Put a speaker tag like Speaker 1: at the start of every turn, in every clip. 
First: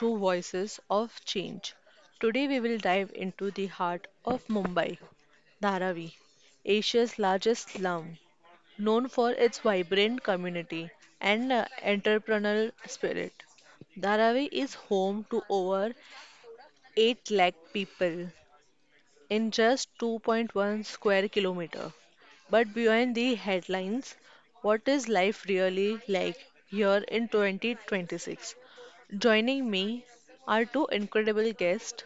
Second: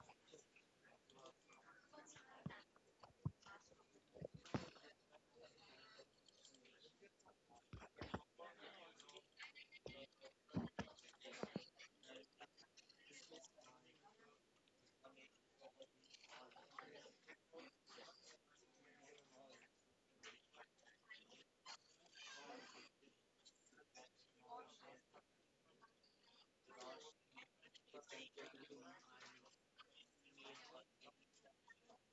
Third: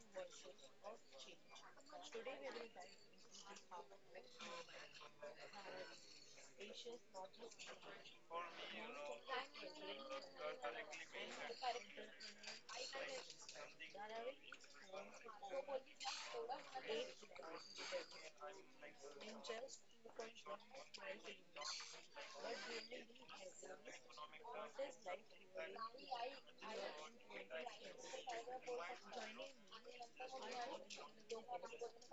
Speaker 1: to Voices of Change. Today we will dive into the heart of Mumbai, Dharavi, Asia's largest slum, known for its vibrant community and entrepreneurial spirit. Dharavi is home to over 8 lakh people, in just 2.1 square kilometer. But behind the headlines, what is life really like here in 2026? Joining me are two incredible guests,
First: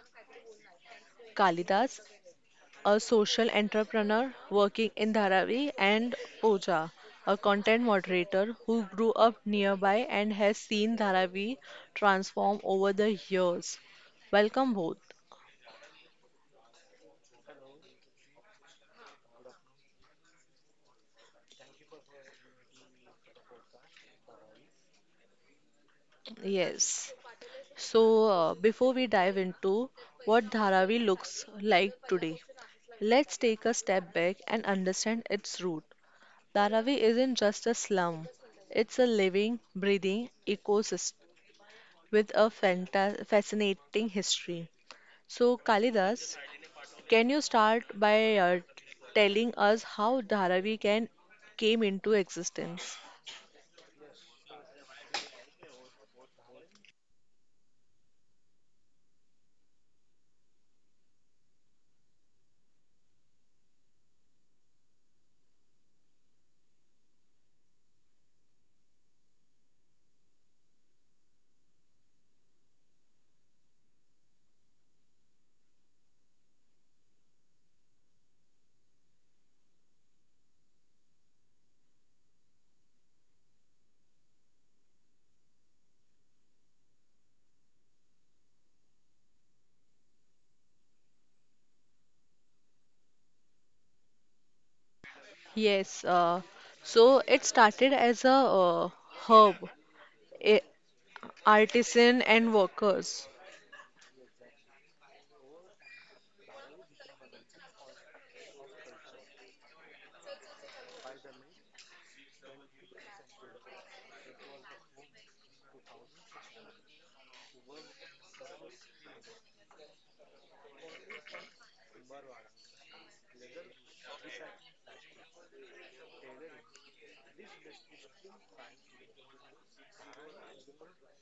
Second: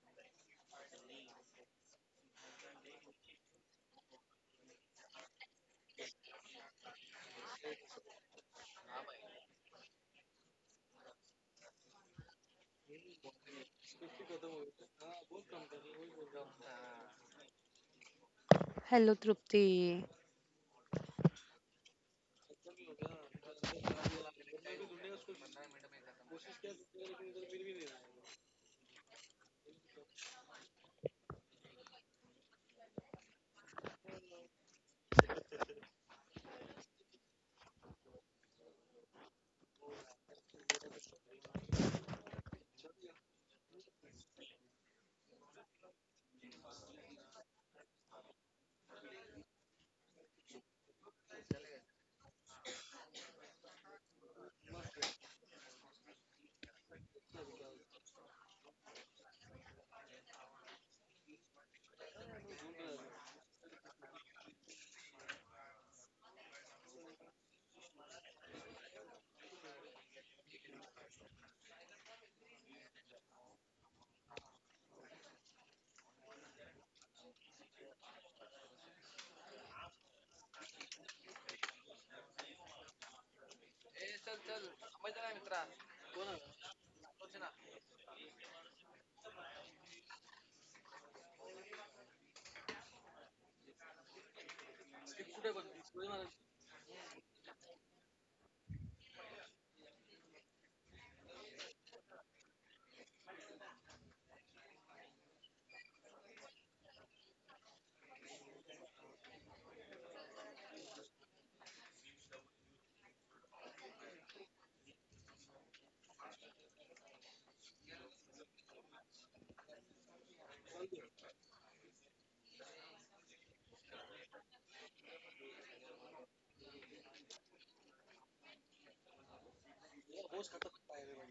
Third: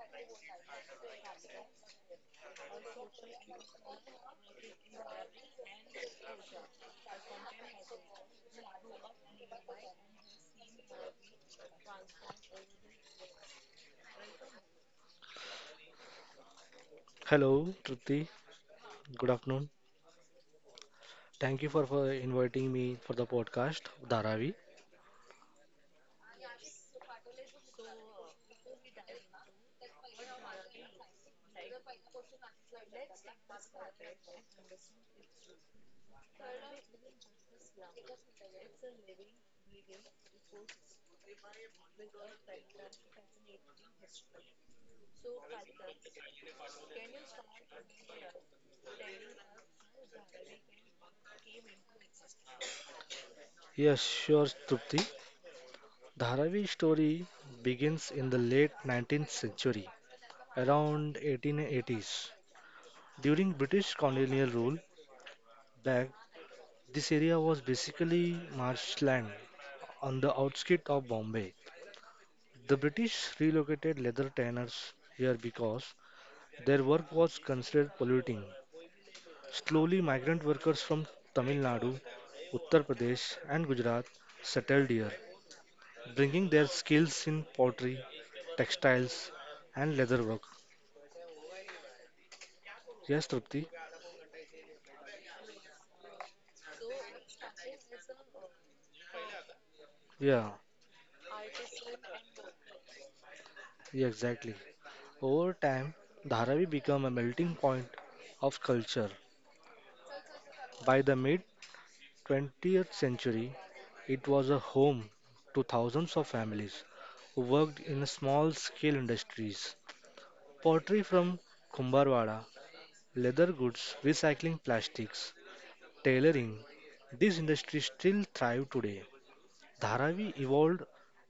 Speaker 1: Kalidas, a social entrepreneur working in Dharavi, and Pooja, a content moderator who grew up nearby and has seen Dharavi transform over the years. Welcome both.
Speaker 2: Hello,
Speaker 3: Good afternoon.
Speaker 2: Trupti.
Speaker 3: Thank you for inviting me for the podcast, Dharavi.
Speaker 1: Yes. So, before we dive into what Dharavi looks like today, let's take a step back and understand its root. Dharavi isn't just a slum, it's a living, breathing ecosystem with a fascinating history. So, Kalidas, can you start by telling us how Dharavi can came into existence?
Speaker 3: Yes, sure, Trupti. Dharavi story begins in the late 19th century, around 1880s. During British colonial rule back, this area was basically marshland on the outskirts of Bombay. The British relocated leather tanners here because their work was considered polluting. Slowly, migrant workers from Tamil Nadu, Uttar Pradesh, and Gujarat settled here, bringing their skills in pottery, textiles, and leatherwork. Yes, Trupti?
Speaker 1: Yes, so it started as a herb.
Speaker 3: Yeah,
Speaker 1: Artisan and workers.
Speaker 3: yeah, exactly. Over time, Dharavi became a melting point of culture. By the mid 20th century, it was a home to thousands of families who worked in small scale industries. Pottery from Kumbharwada leather goods, recycling plastics, tailoring. These industries still thrive today. Dharavi evolved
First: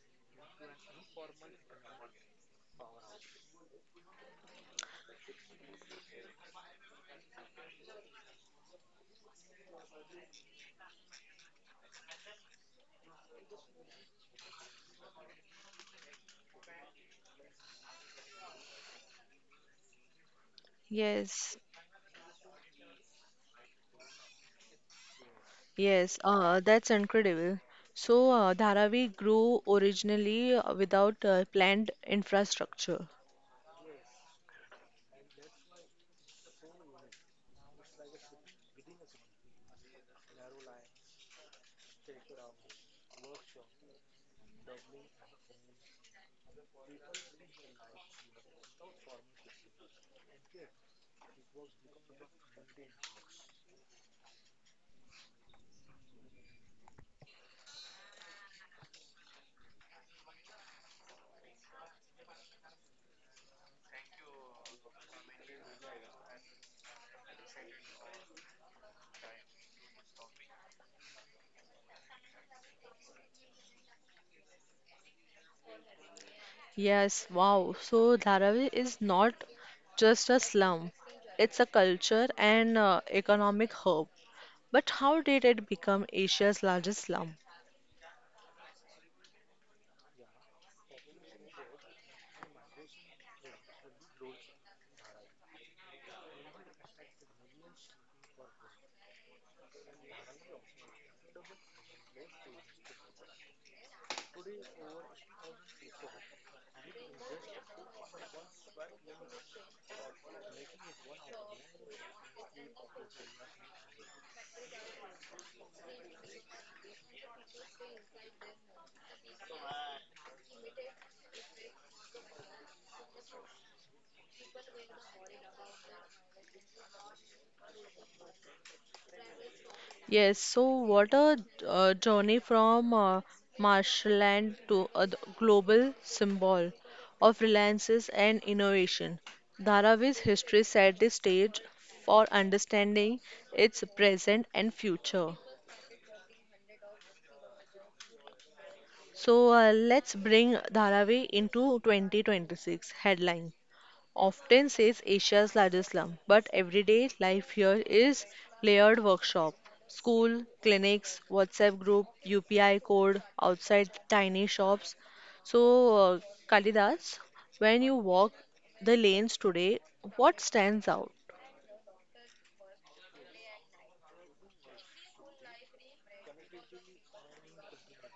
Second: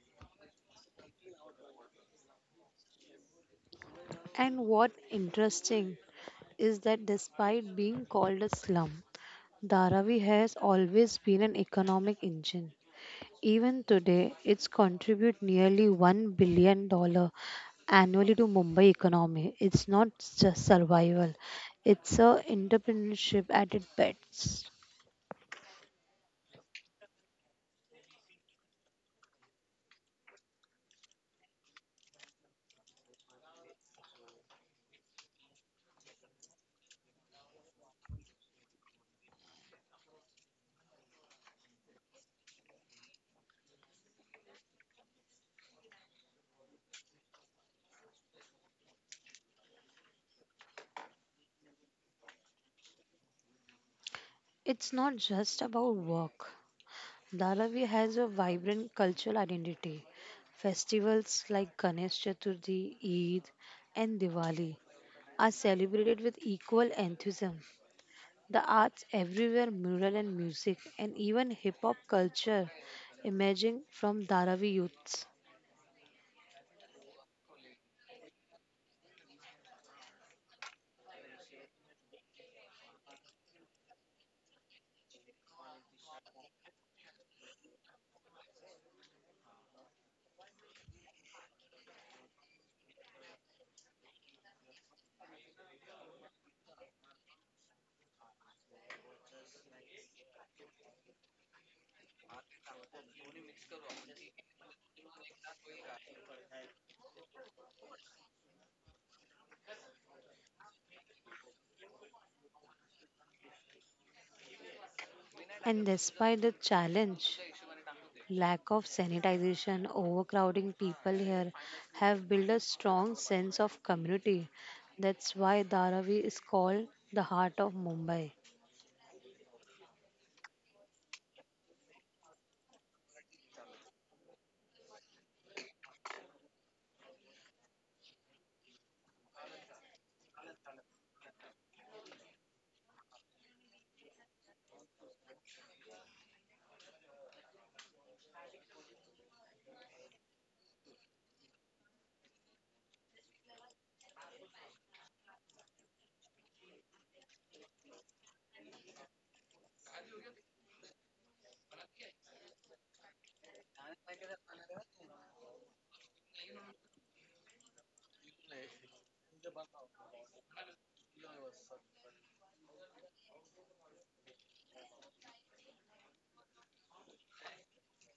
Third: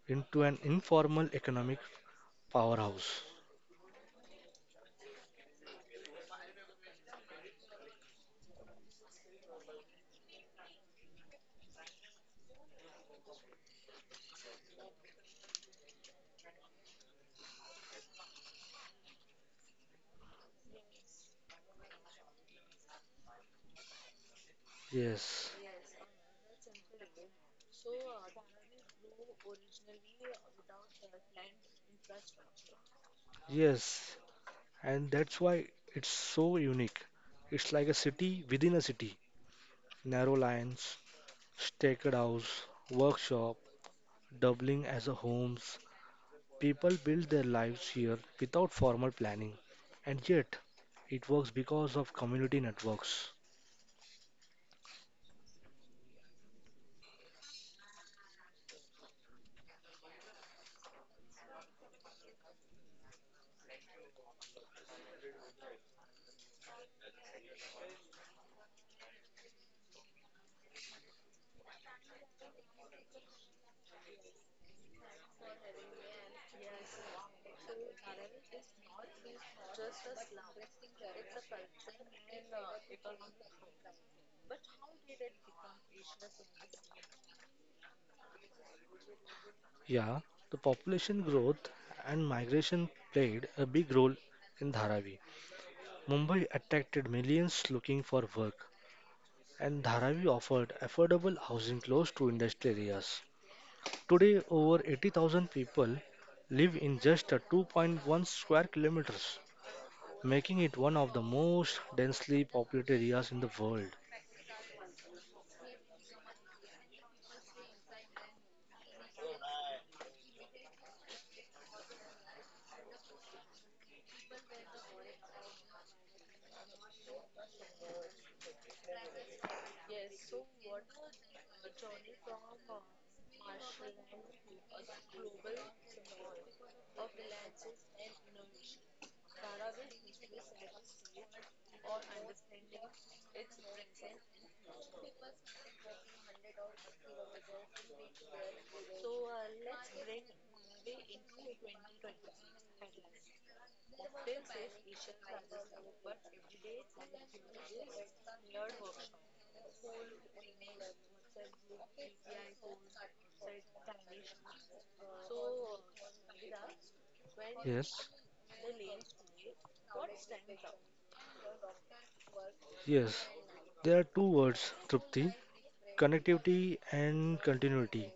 Speaker 3: into an informal economic powerhouse.
Speaker 2: And what interesting is that despite being called a slum, Dharavi has always been an economic engine. Even today, it's contribute nearly $1 billion dollars annually to Mumbai economy. It's not just survival,
Speaker 1: Yes.
Speaker 2: it's a entrepreneurship at its best.
Speaker 3: Yes,
Speaker 1: Yes, that's incredible. So, Dharavi grew originally without planned infrastructure.
Speaker 3: yes, and that's why it's so unique. It's like a city within a city. Narrow lines, staked house, workshop, doubling as a homes. People build their lives here without formal planning, and yet it works because of community networks.
Speaker 2: It's not just about work. Dharavi has a vibrant cultural identity. Festivals like Ganesh Chaturthi, Eid, and Diwali are celebrated with equal enthusiasm. The arts everywhere, mural and music, and even hip hop culture emerging from Dharavi youths.
Speaker 1: Yes, wow. So, Dharavi is not just a slum, it's a culture and economic hub. But how did it become Asia's largest slum?
Speaker 3: Yeah, the population growth and migration played a big role in Dharavi. Mumbai attracted millions looking for work, and Dharavi offered affordable housing close to industrial areas. Today, over 80,000 people live in just a 2.1 square kilometers, making it one of the most densely populated areas in the world.
Speaker 2: And despite the challenge, lack of sanitization, overcrowding, people here have built a strong sense of community. That's why Dharavi is called the heart of Mumbai.
Speaker 1: Yes, so what a journey from marshland to global symbol of reliances and innovation. Dharavi's history set the stage for understanding its present and future. So let's bring Dharavi into 2026 headline. Often says Asia's largest slum, but everyday life here is layered workshop, school, clinics, WhatsApp group, UPI code, outside tiny shops. So, Kalidas, when you
Speaker 3: Yes,
Speaker 1: walk the lanes today, what stands out?
Speaker 3: yes. There are two words, Trupti, connectivity and continuity.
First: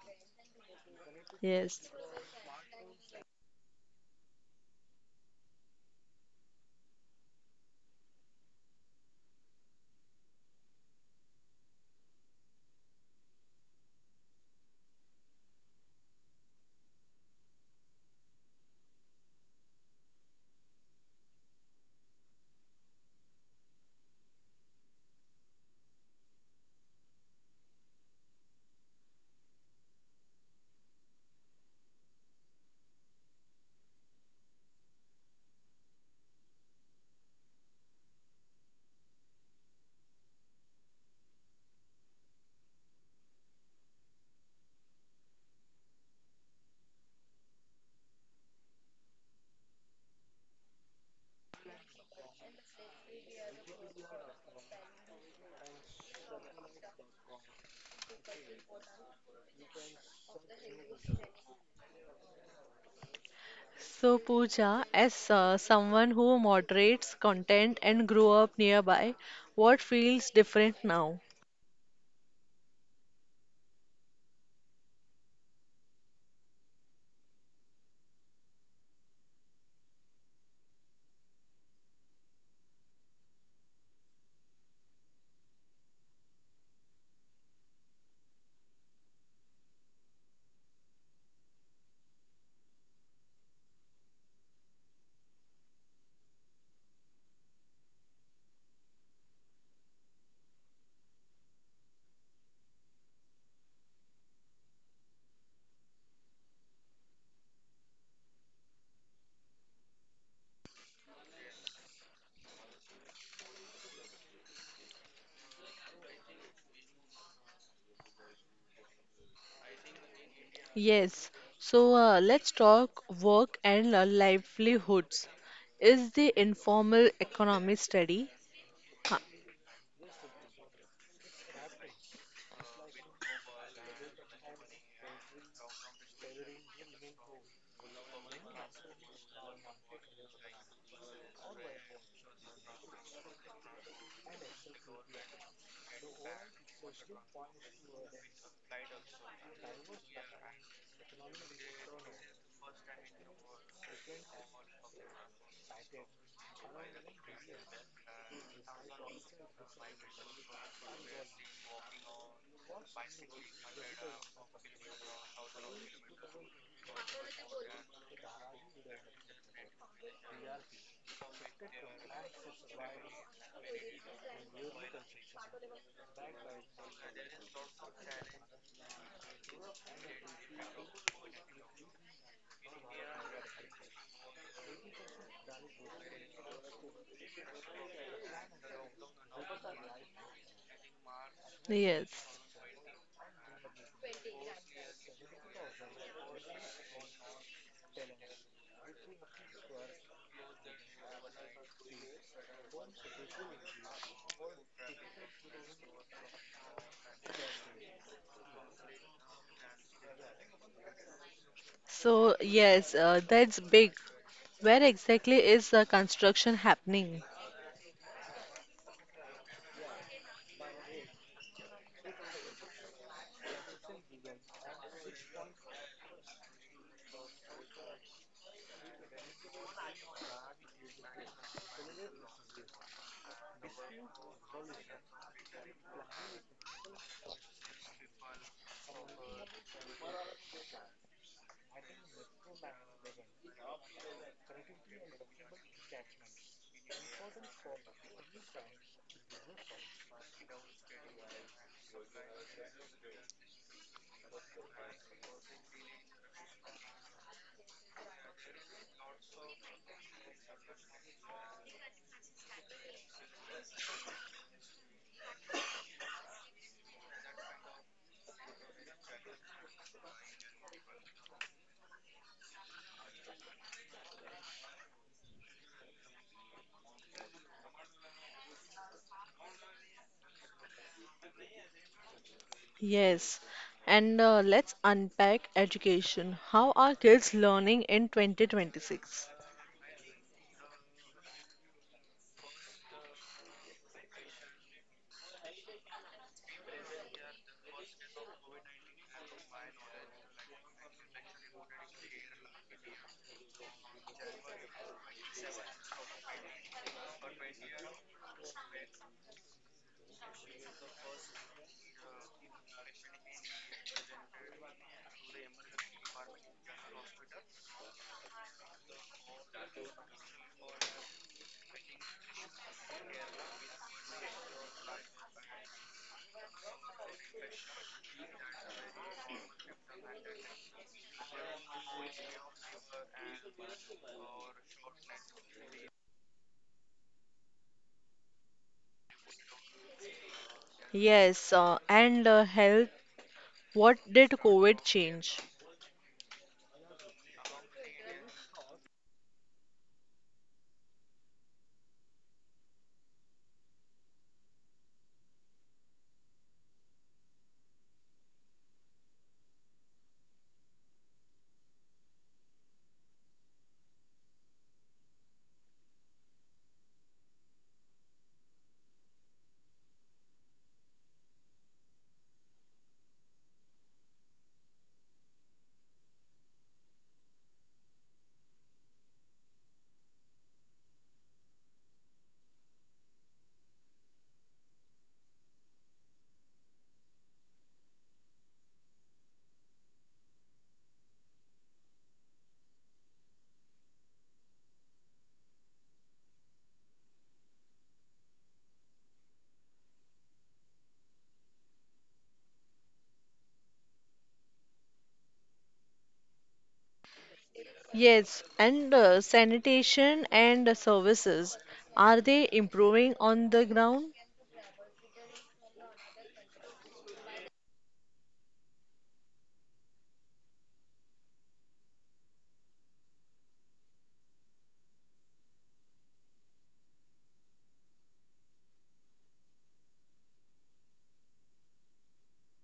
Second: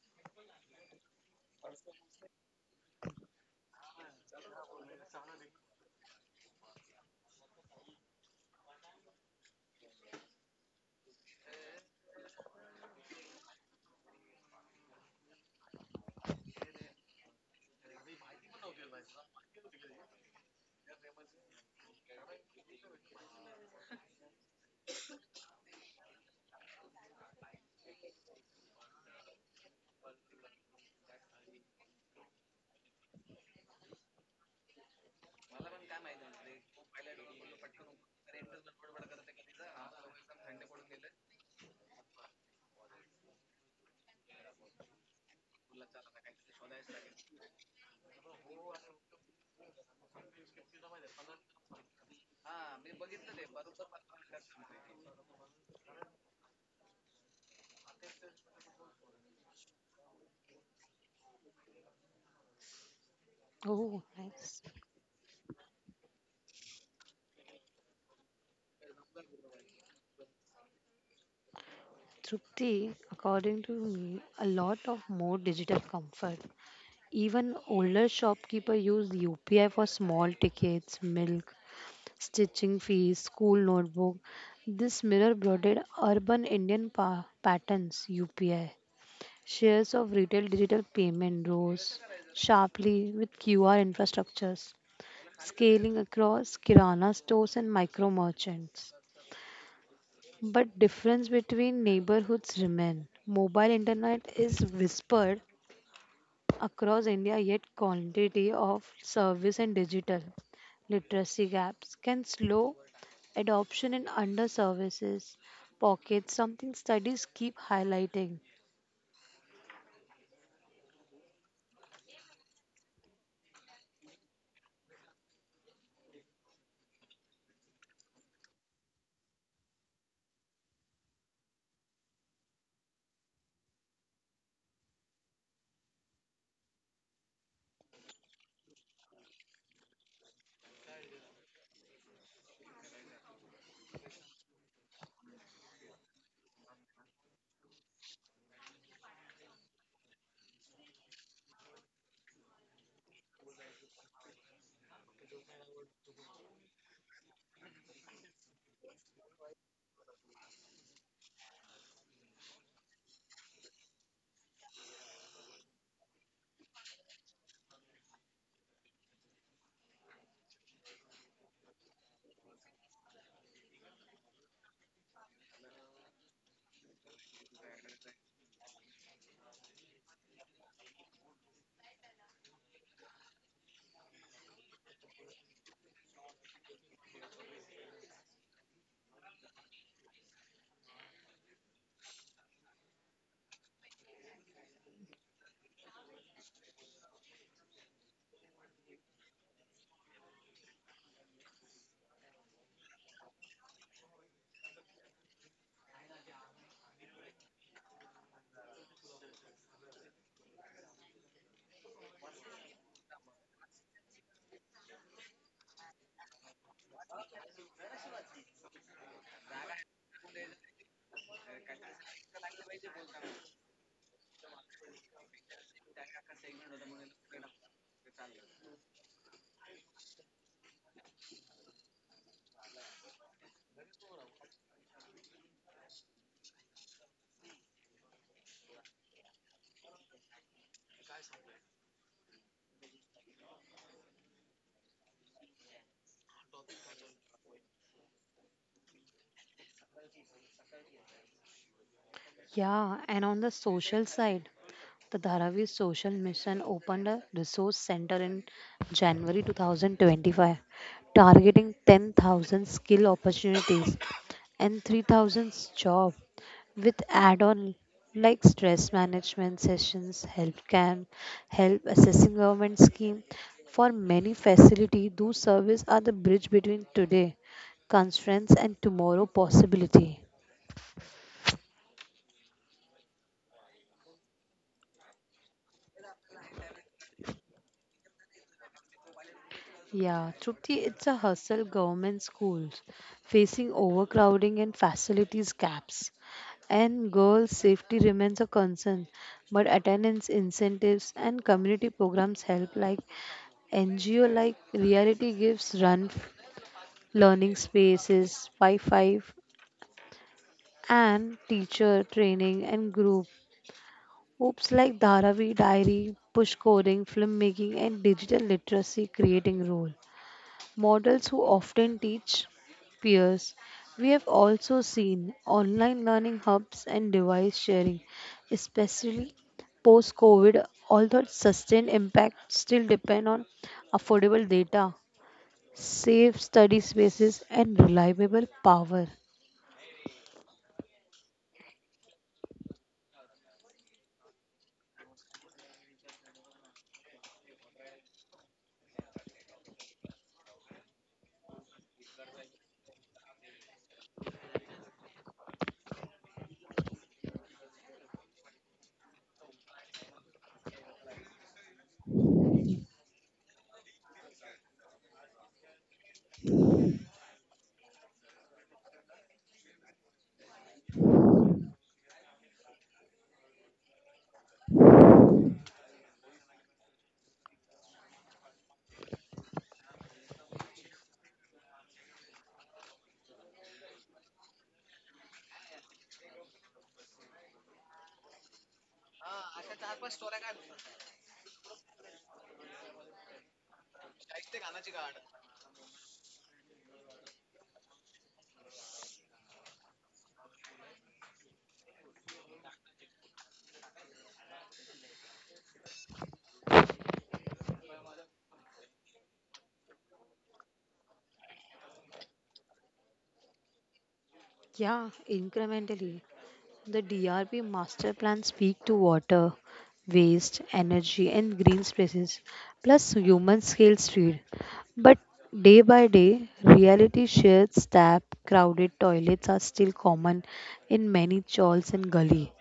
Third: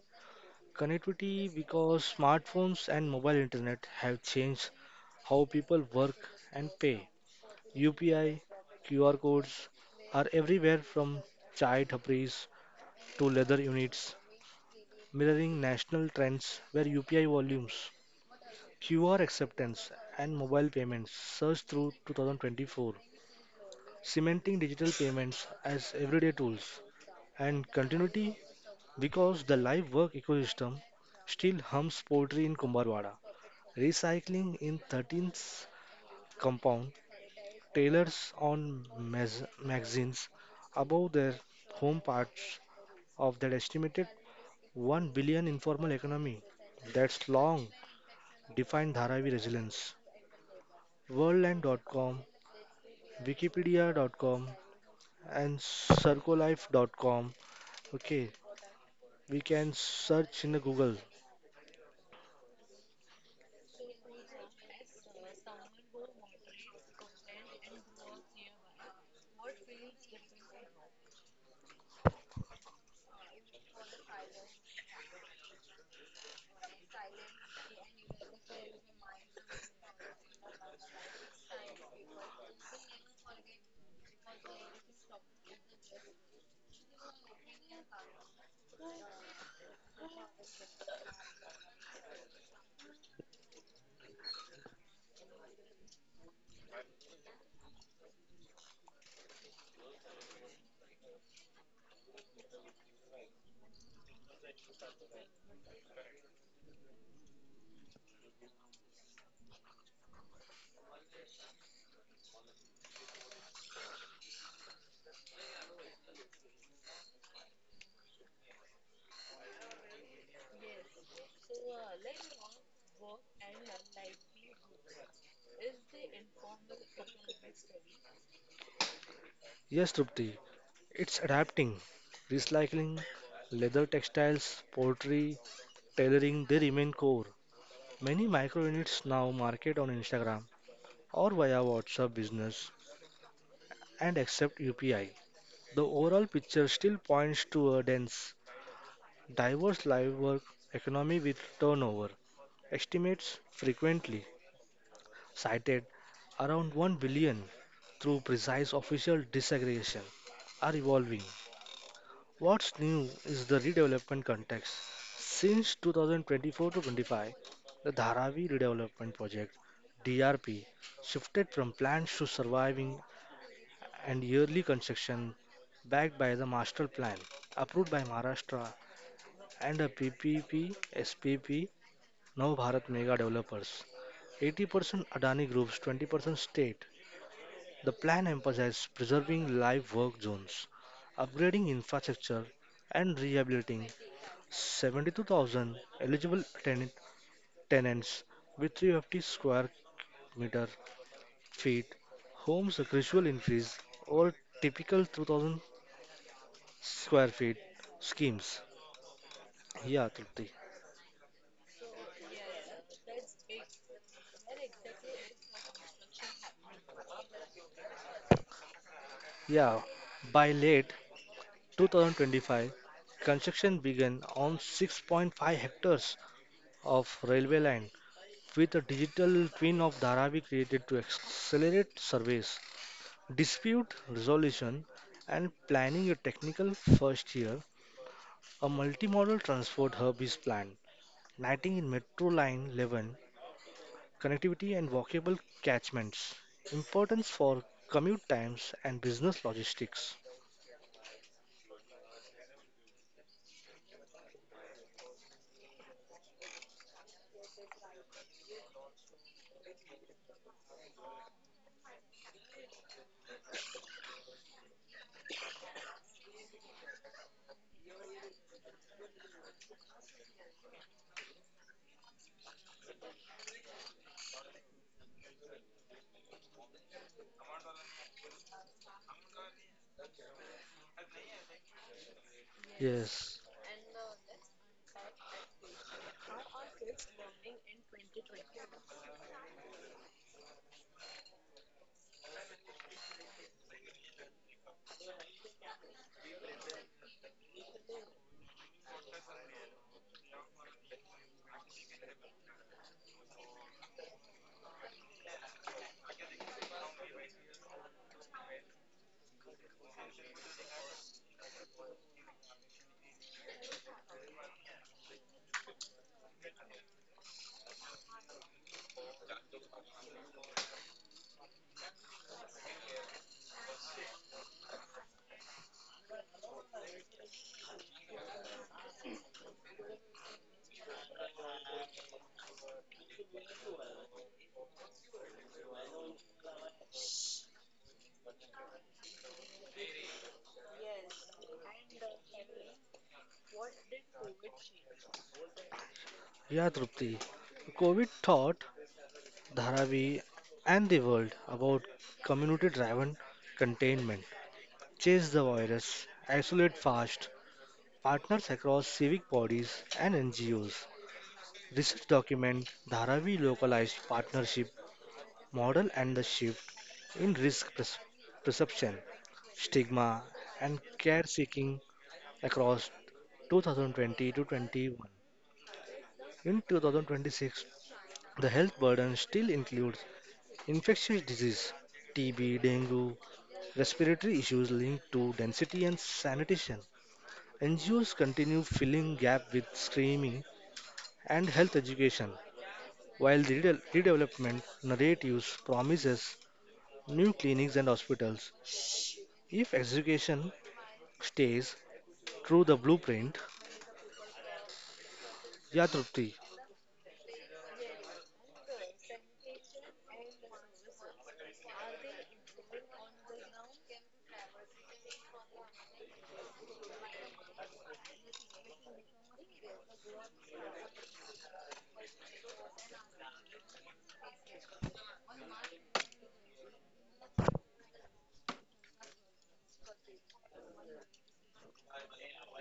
Speaker 3: Connectivity
Speaker 1: Yes.
Speaker 3: because smartphones and mobile internet have changed how people work and pay. UPI, QR codes are everywhere from chai tapris to leather units, mirroring national trends where UPI volumes, QR acceptance, and mobile payments surged through 2024, cementing digital payments as everyday tools. And continuity because the live work ecosystem still hums poetry in Kumbharwada Recycling in 13th compound, tailors on magazines above their home parts of that estimated 1 billion informal economy that's long defined Dharavi resilience. Worldland.com, Wikipedia.com, and Circolife.com. Okay, we can search in the Google.
Speaker 2: Oh,
Speaker 1: So,
Speaker 2: nice.
Speaker 1: Pooja, as someone who moderates content and grew up nearby, what feels different now?
Speaker 2: Trupti, according to me, a lot of more digital comfort. Even older shopkeeper use UPI for small tickets, milk, stitching fees, school notebook. This mirror broadened urban Indian patterns UPI. Shares of retail digital payment rose sharply with QR infrastructures scaling across kirana stores and micro merchants. But difference between neighborhoods remain. Mobile internet is whispered across India yet quantity of service and digital literacy gaps can slow adoption in under services pockets something studies keep highlighting.
Speaker 1: Yes, so let's talk work and livelihoods. Is the informal economy steady? Huh.
Speaker 3: Yes, Trupti, it's adapting, recycling, leather textiles, poultry, tailoring, they remain core. Many micro units now market on Instagram or via WhatsApp business and accept UPI. The overall picture still points to a dense, diverse live work economy with turnover estimates frequently cited around 1 billion through precise official disaggregation are evolving. What's new is the redevelopment context. Since 2024 to 25, the Dharavi Redevelopment Project (DRP) shifted from plans to surviving and yearly construction backed by the master plan approved by Maharashtra and a PPP SPP Nav Bharat mega developers. 80% Adani groups, 20% state. The plan emphasizes preserving live work zones, upgrading
Speaker 1: Yes.
Speaker 3: infrastructure, and rehabilitating 72,000 eligible tenants with 350 square meter feet. Homes a gradual increase over typical 2,000 square feet schemes. Yeah, Trupti.
Speaker 1: So, yes, that's big. Where exactly is the construction happening?
Speaker 3: Yeah, by late 2025, construction began on 6.5 hectares of railway land with a digital twin of Dharavi created to accelerate surveys, dispute resolution, and planning a technical first year. A multimodal transport hub is planned, uniting in Metro Line 11 connectivity and walkable catchments. Importance for commute times and business logistics.
Speaker 2: Yeah, and on the social side, the Dharavi Social Mission opened a resource center in January 2025, targeting 10,000 skill opportunities and 3,000 jobs with add-on like stress management sessions, help camp, help assessing government scheme. For many facility, those services are the bridge between today constraints and tomorrow possibility.
Speaker 3: Yes,
Speaker 1: Yes. And let's unpack education. How are kids learning in 2026?
Speaker 2: Yeah, Trupti, it's a hustle government schools facing overcrowding and facilities caps. And girls' safety remains a concern, but attendance incentives and community programs help, like NGO like Reality Gives run learning spaces, Wi Fi, and teacher training and group. Groups like Dharavi Diary, push coding, filmmaking, and digital literacy creating role. Models who often teach peers. We have also seen online learning hubs and device sharing, especially post COVID, although sustained impact still depend on affordable data, safe study spaces and reliable power.
Speaker 1: Yes, and health. What did COVID change?
Speaker 3: yeah, Trupti. COVID taught Dharavi and the world about community driven containment. Chase the virus, isolate fast, partners across civic bodies and NGOs. Research document Dharavi localized partnership model and the shift in risk perception, stigma, and care seeking across 2020 to 21. In 2026, the health burden still includes infectious disease, TB, dengue, respiratory issues linked to density and sanitation. NGOs continue filling gap with screening and health education, while the redevelopment narratives promises new clinics and hospitals. If education stays through the blueprint. Yeah, Trupti.
Speaker 1: Yes, and sanitation and services, are they improving on the ground?
Speaker 2: Yeah, incrementally. The DRP master plan speak to water, waste, energy and green spaces plus human scale street. But day by day, reality shared tap, crowded toilets are still common in many chawls and gully.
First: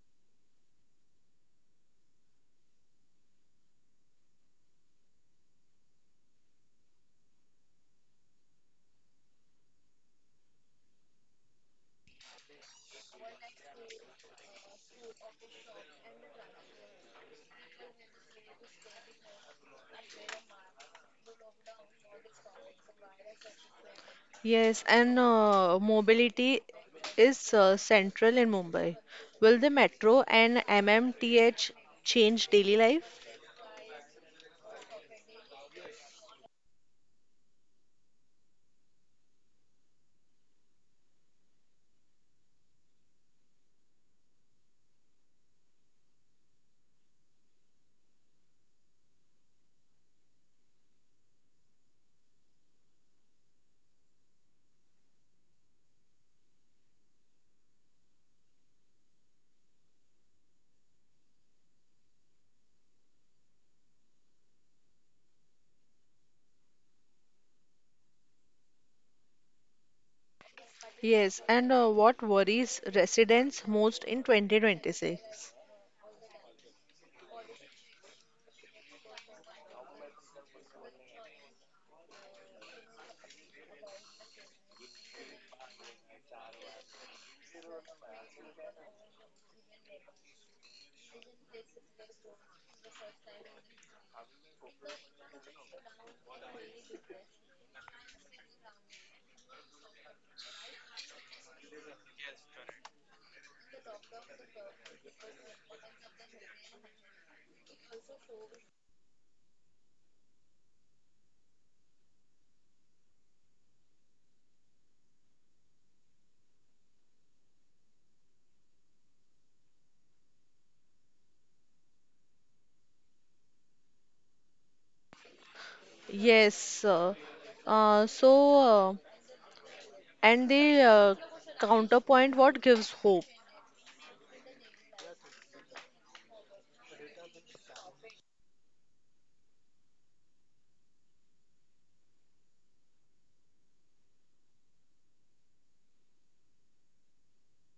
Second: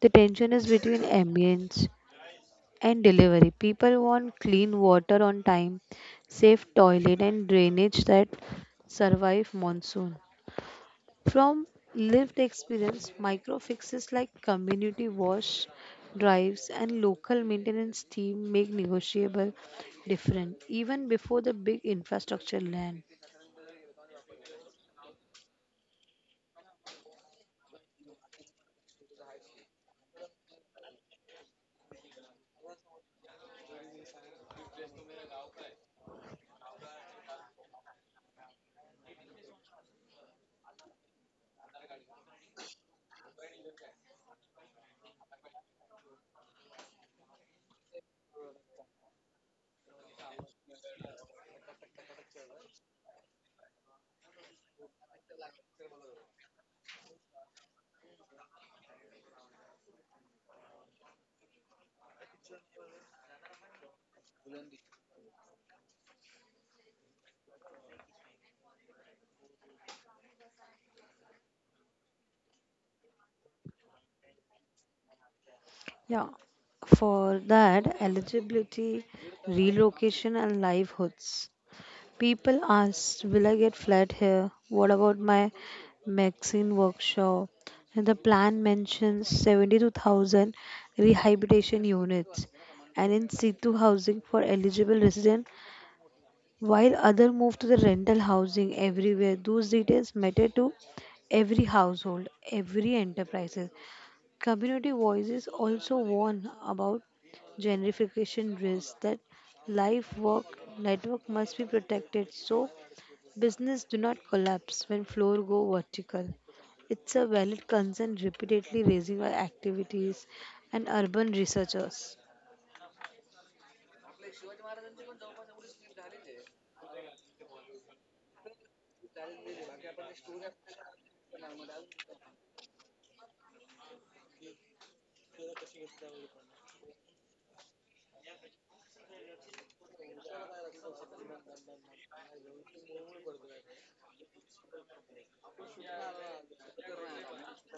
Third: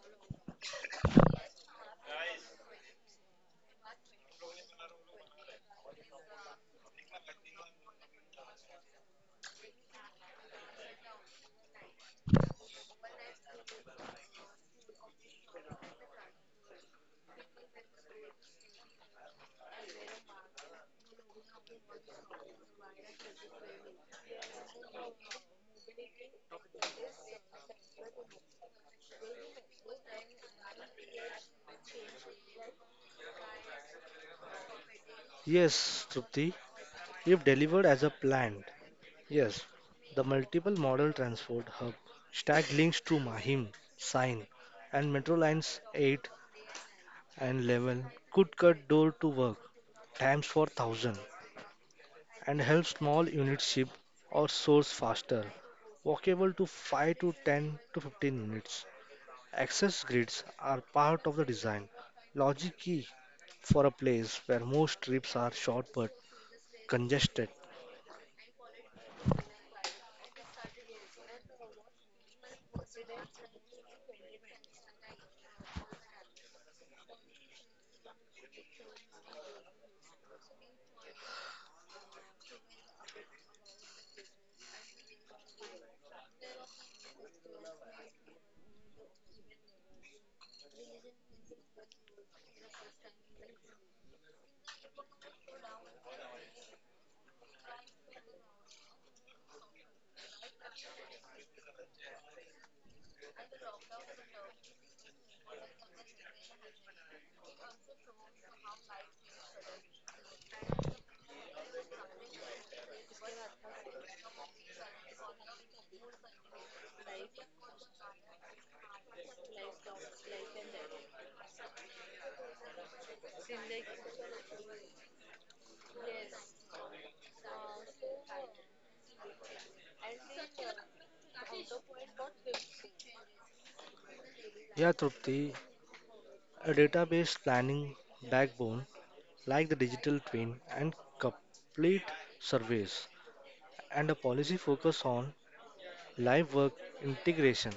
Speaker 2: The tension is between ambience and delivery. People want clean water on time, safe toilet and drainage that survive monsoon. From lived experience, micro fixes like community wash drives and local maintenance team make negotiable different even before the big infrastructure land.
Speaker 1: Yes, and mobility is central in Mumbai. Will the metro and MMTH change daily life?
Speaker 3: Yes, Trupti. If delivered as a planned, yes, the multiple model transport hub stack links to Mahim, Sine, and Metro Lines 8 and 11 could cut door to work times for thousand and help small units ship or source faster, walkable to 5 to 10 to 15 minutes. Access grids are part of the design. Logic key for a place where most trips are short but congested.
Speaker 1: Yes, and what worries residents most in 2026?
Speaker 2: Yeah, for that eligibility, relocation and livelihoods. People ask, "Will I get flat here? What about my medicine workshop?" And the plan mentions 72,000 rehabilitation units and in situ housing for eligible residents, while other move to the rental housing everywhere. Those details matter to every household, every enterprises. Community voices also warn about gentrification risks that life work network must be protected so business do not collapse when floor go vertical. It's a valid concern repeatedly raising by activities and urban researchers.
Speaker 1: Yes, so and the counterpoint, what gives hope?
Speaker 3: Yeah, Trupti, a database planning backbone like the digital twin and complete surveys, and a policy focus on live work integration,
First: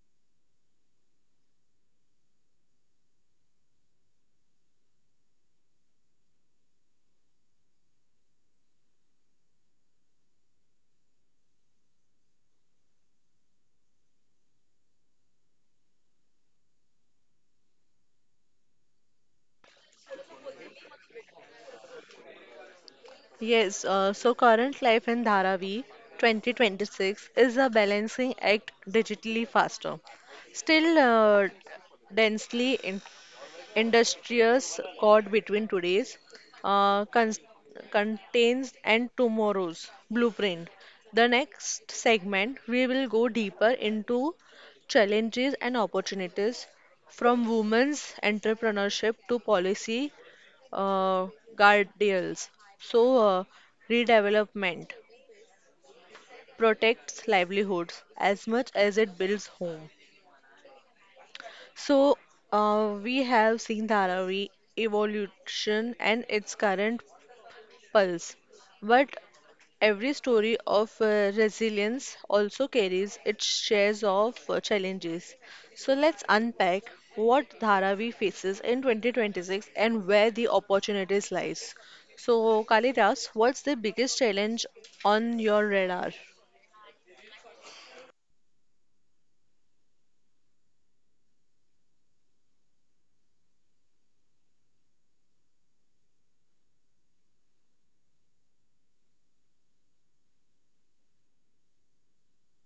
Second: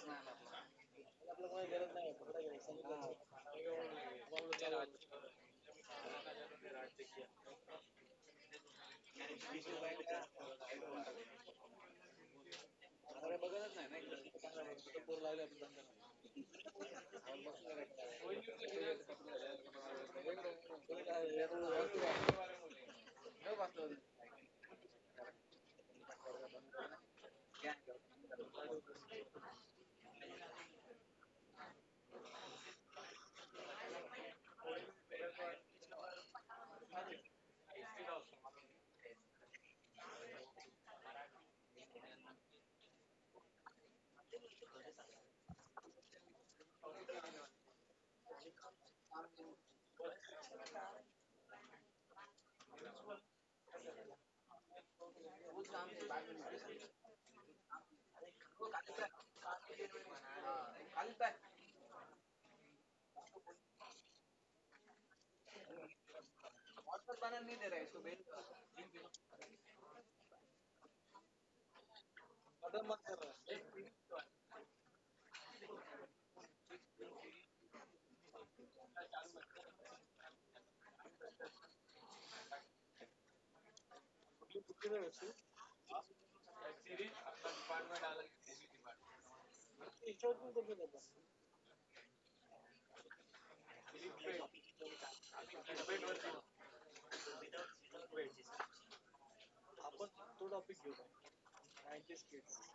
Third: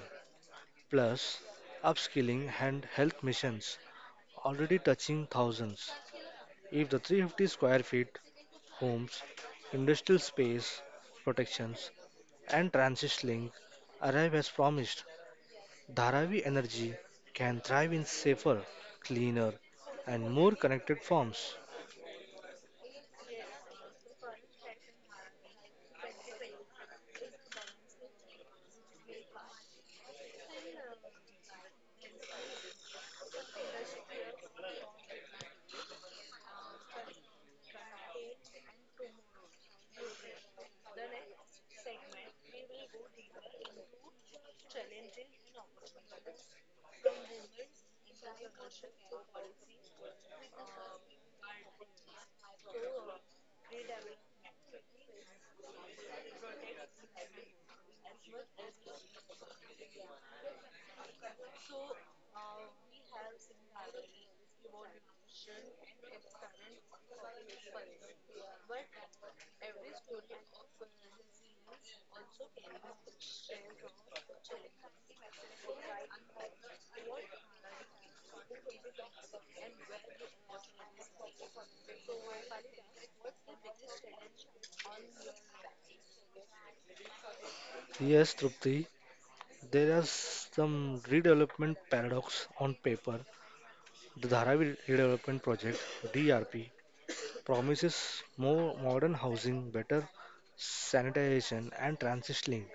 Speaker 3: plus upskilling and health missions, already touching thousands. If the 350 square feet homes, industrial space protections, and transit link arrive as promised, Dharavi Energy can thrive in safer, cleaner, and more connected forms.
Speaker 1: Yes, so current life in Dharavi 2026 is a balancing act, digitally faster, still densely industrious cord between today's uh, cons- contains and tomorrow's blueprint. The next segment, we will go deeper into challenges and opportunities from women's entrepreneurship to policy uh, guardrails. So, redevelopment protects livelihoods as much as it builds home. So, we have seen Dharavi evolution and its current pulse, but every story of resilience also carries its shares of challenges. So, let's unpack what Dharavi faces in 2026 and where the opportunities lies. So, Kalidas, what's the biggest challenge on your radar?
Speaker 3: Yes, Trupti, there are some redevelopment paradox on paper. The Dharavi Redevelopment Project (DRP) promises more modern housing, better sanitation, and transit link.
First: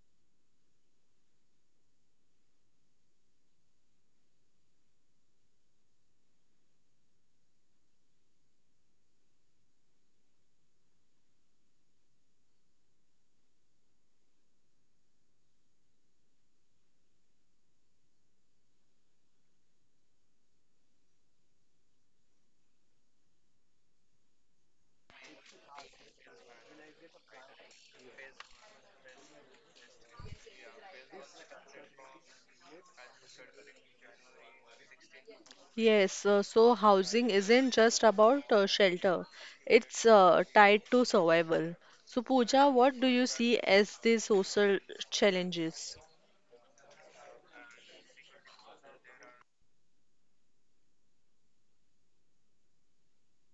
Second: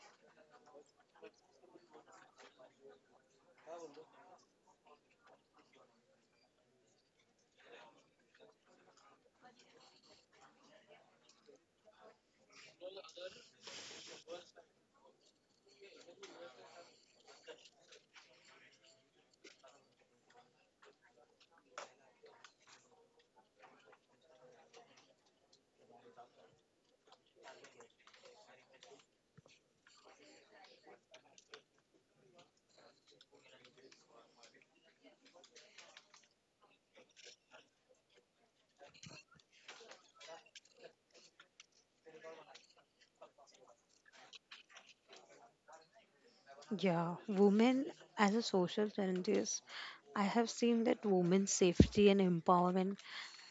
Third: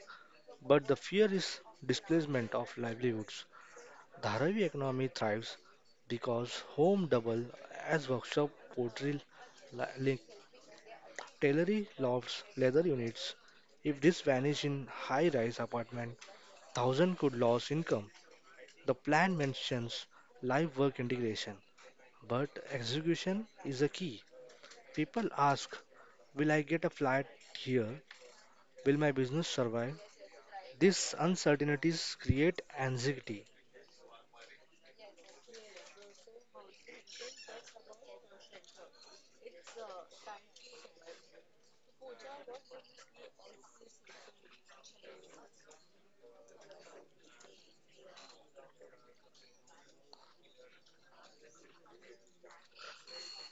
Speaker 3: But the fear is displacement of livelihoods. Dharavi economy thrives because home double as workshop, pottery, link, tailoring lofts, leather units. If this vanish in high-rise apartment, thousand could lose income. The plan mentions live work integration, but execution is the key. People ask, will I get a flat here? Will my business survive? These uncertainties create anxiety.
Speaker 1: Yes, so housing isn't just about shelter, it's tied to survival. So, Pooja, what do you see as the social challenges?
Speaker 2: Yeah, women as a social scientist, I have seen that women's safety and empowerment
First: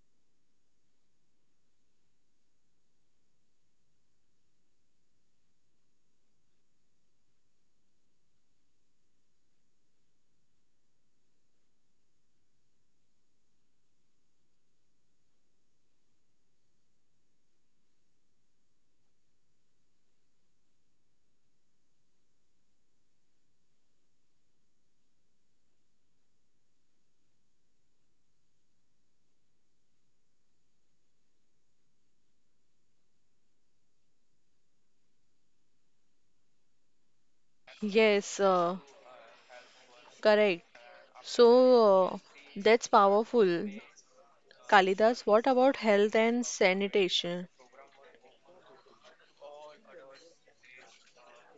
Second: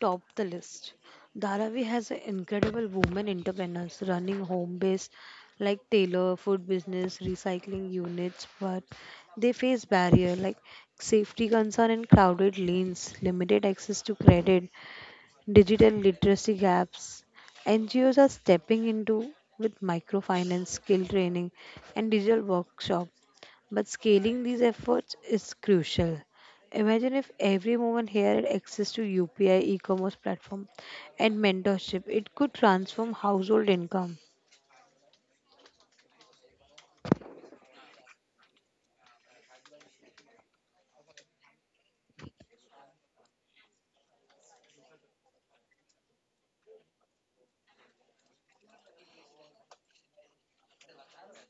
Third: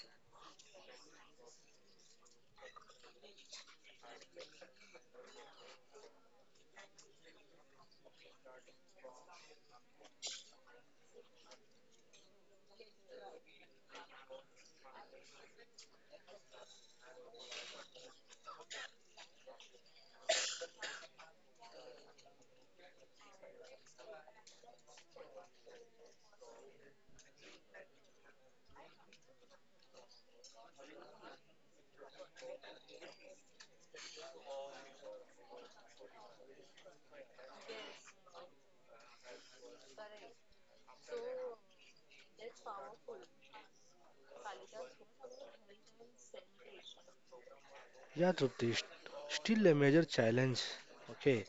Speaker 2: top the list. Dharavi has a incredible women entrepreneurs running home based like tailor, food business, recycling units, but they face barrier like safety concern and crowded lanes, limited access to credit, digital literacy gaps. NGOs are stepping into with microfinance, skill training, and digital workshops but scaling these efforts is crucial. Imagine if every woman here had access to UPI, e commerce platform, and mentorship. It could transform household income.
Speaker 1: Yes, correct. So, that's powerful. Kalidas, what about health and sanitation?
Speaker 3: Yeah, Trupti, still a major challenge. Okay,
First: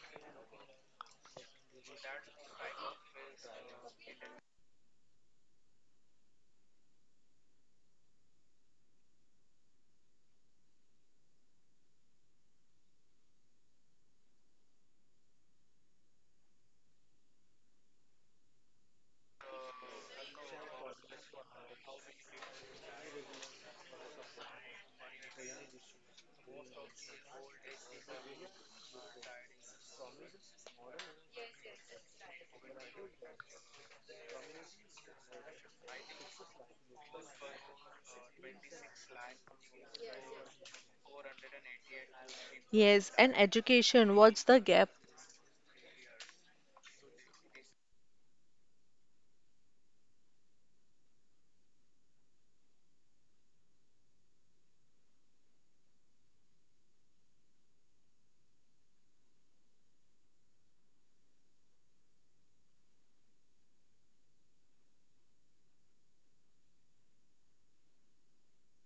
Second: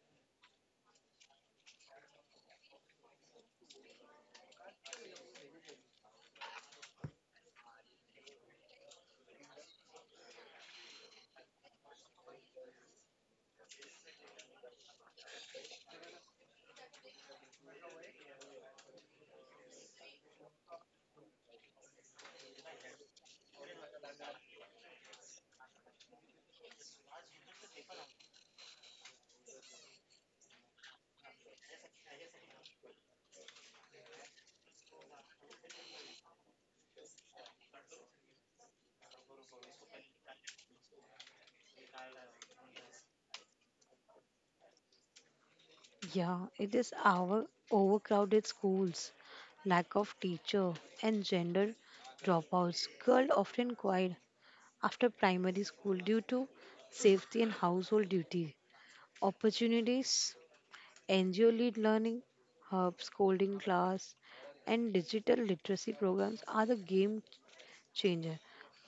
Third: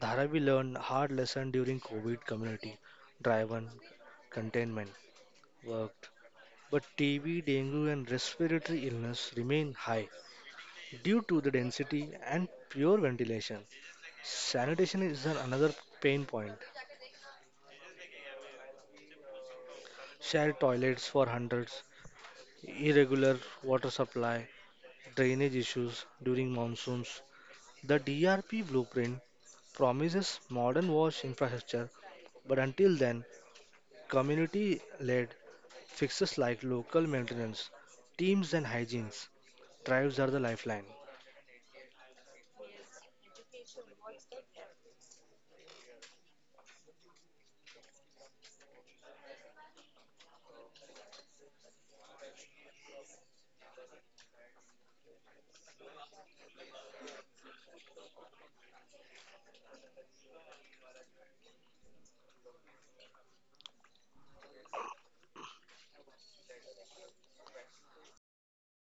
Speaker 3: Dharavi learned hard lesson during COVID community driven containment worked, but TB, dengue, and respiratory illness remain high due to the density and pure ventilation. Sanitation is another pain point. Shared toilets for hundreds, irregular water supply, drainage issues during monsoons. The DRP blueprint promises modern wash infrastructure, but until then, community led fixes like local maintenance, teams, and hygienes drives are the lifeline.
Speaker 1: Yes, and education, what's the gap?
Speaker 2: Yeah, it is our overcrowded schools, lack of teacher, and gender dropouts. Girls often quit after primary school due to safety and household duty. Opportunities NGO led learning, hubs, coding class, and digital literacy programs are the game changer.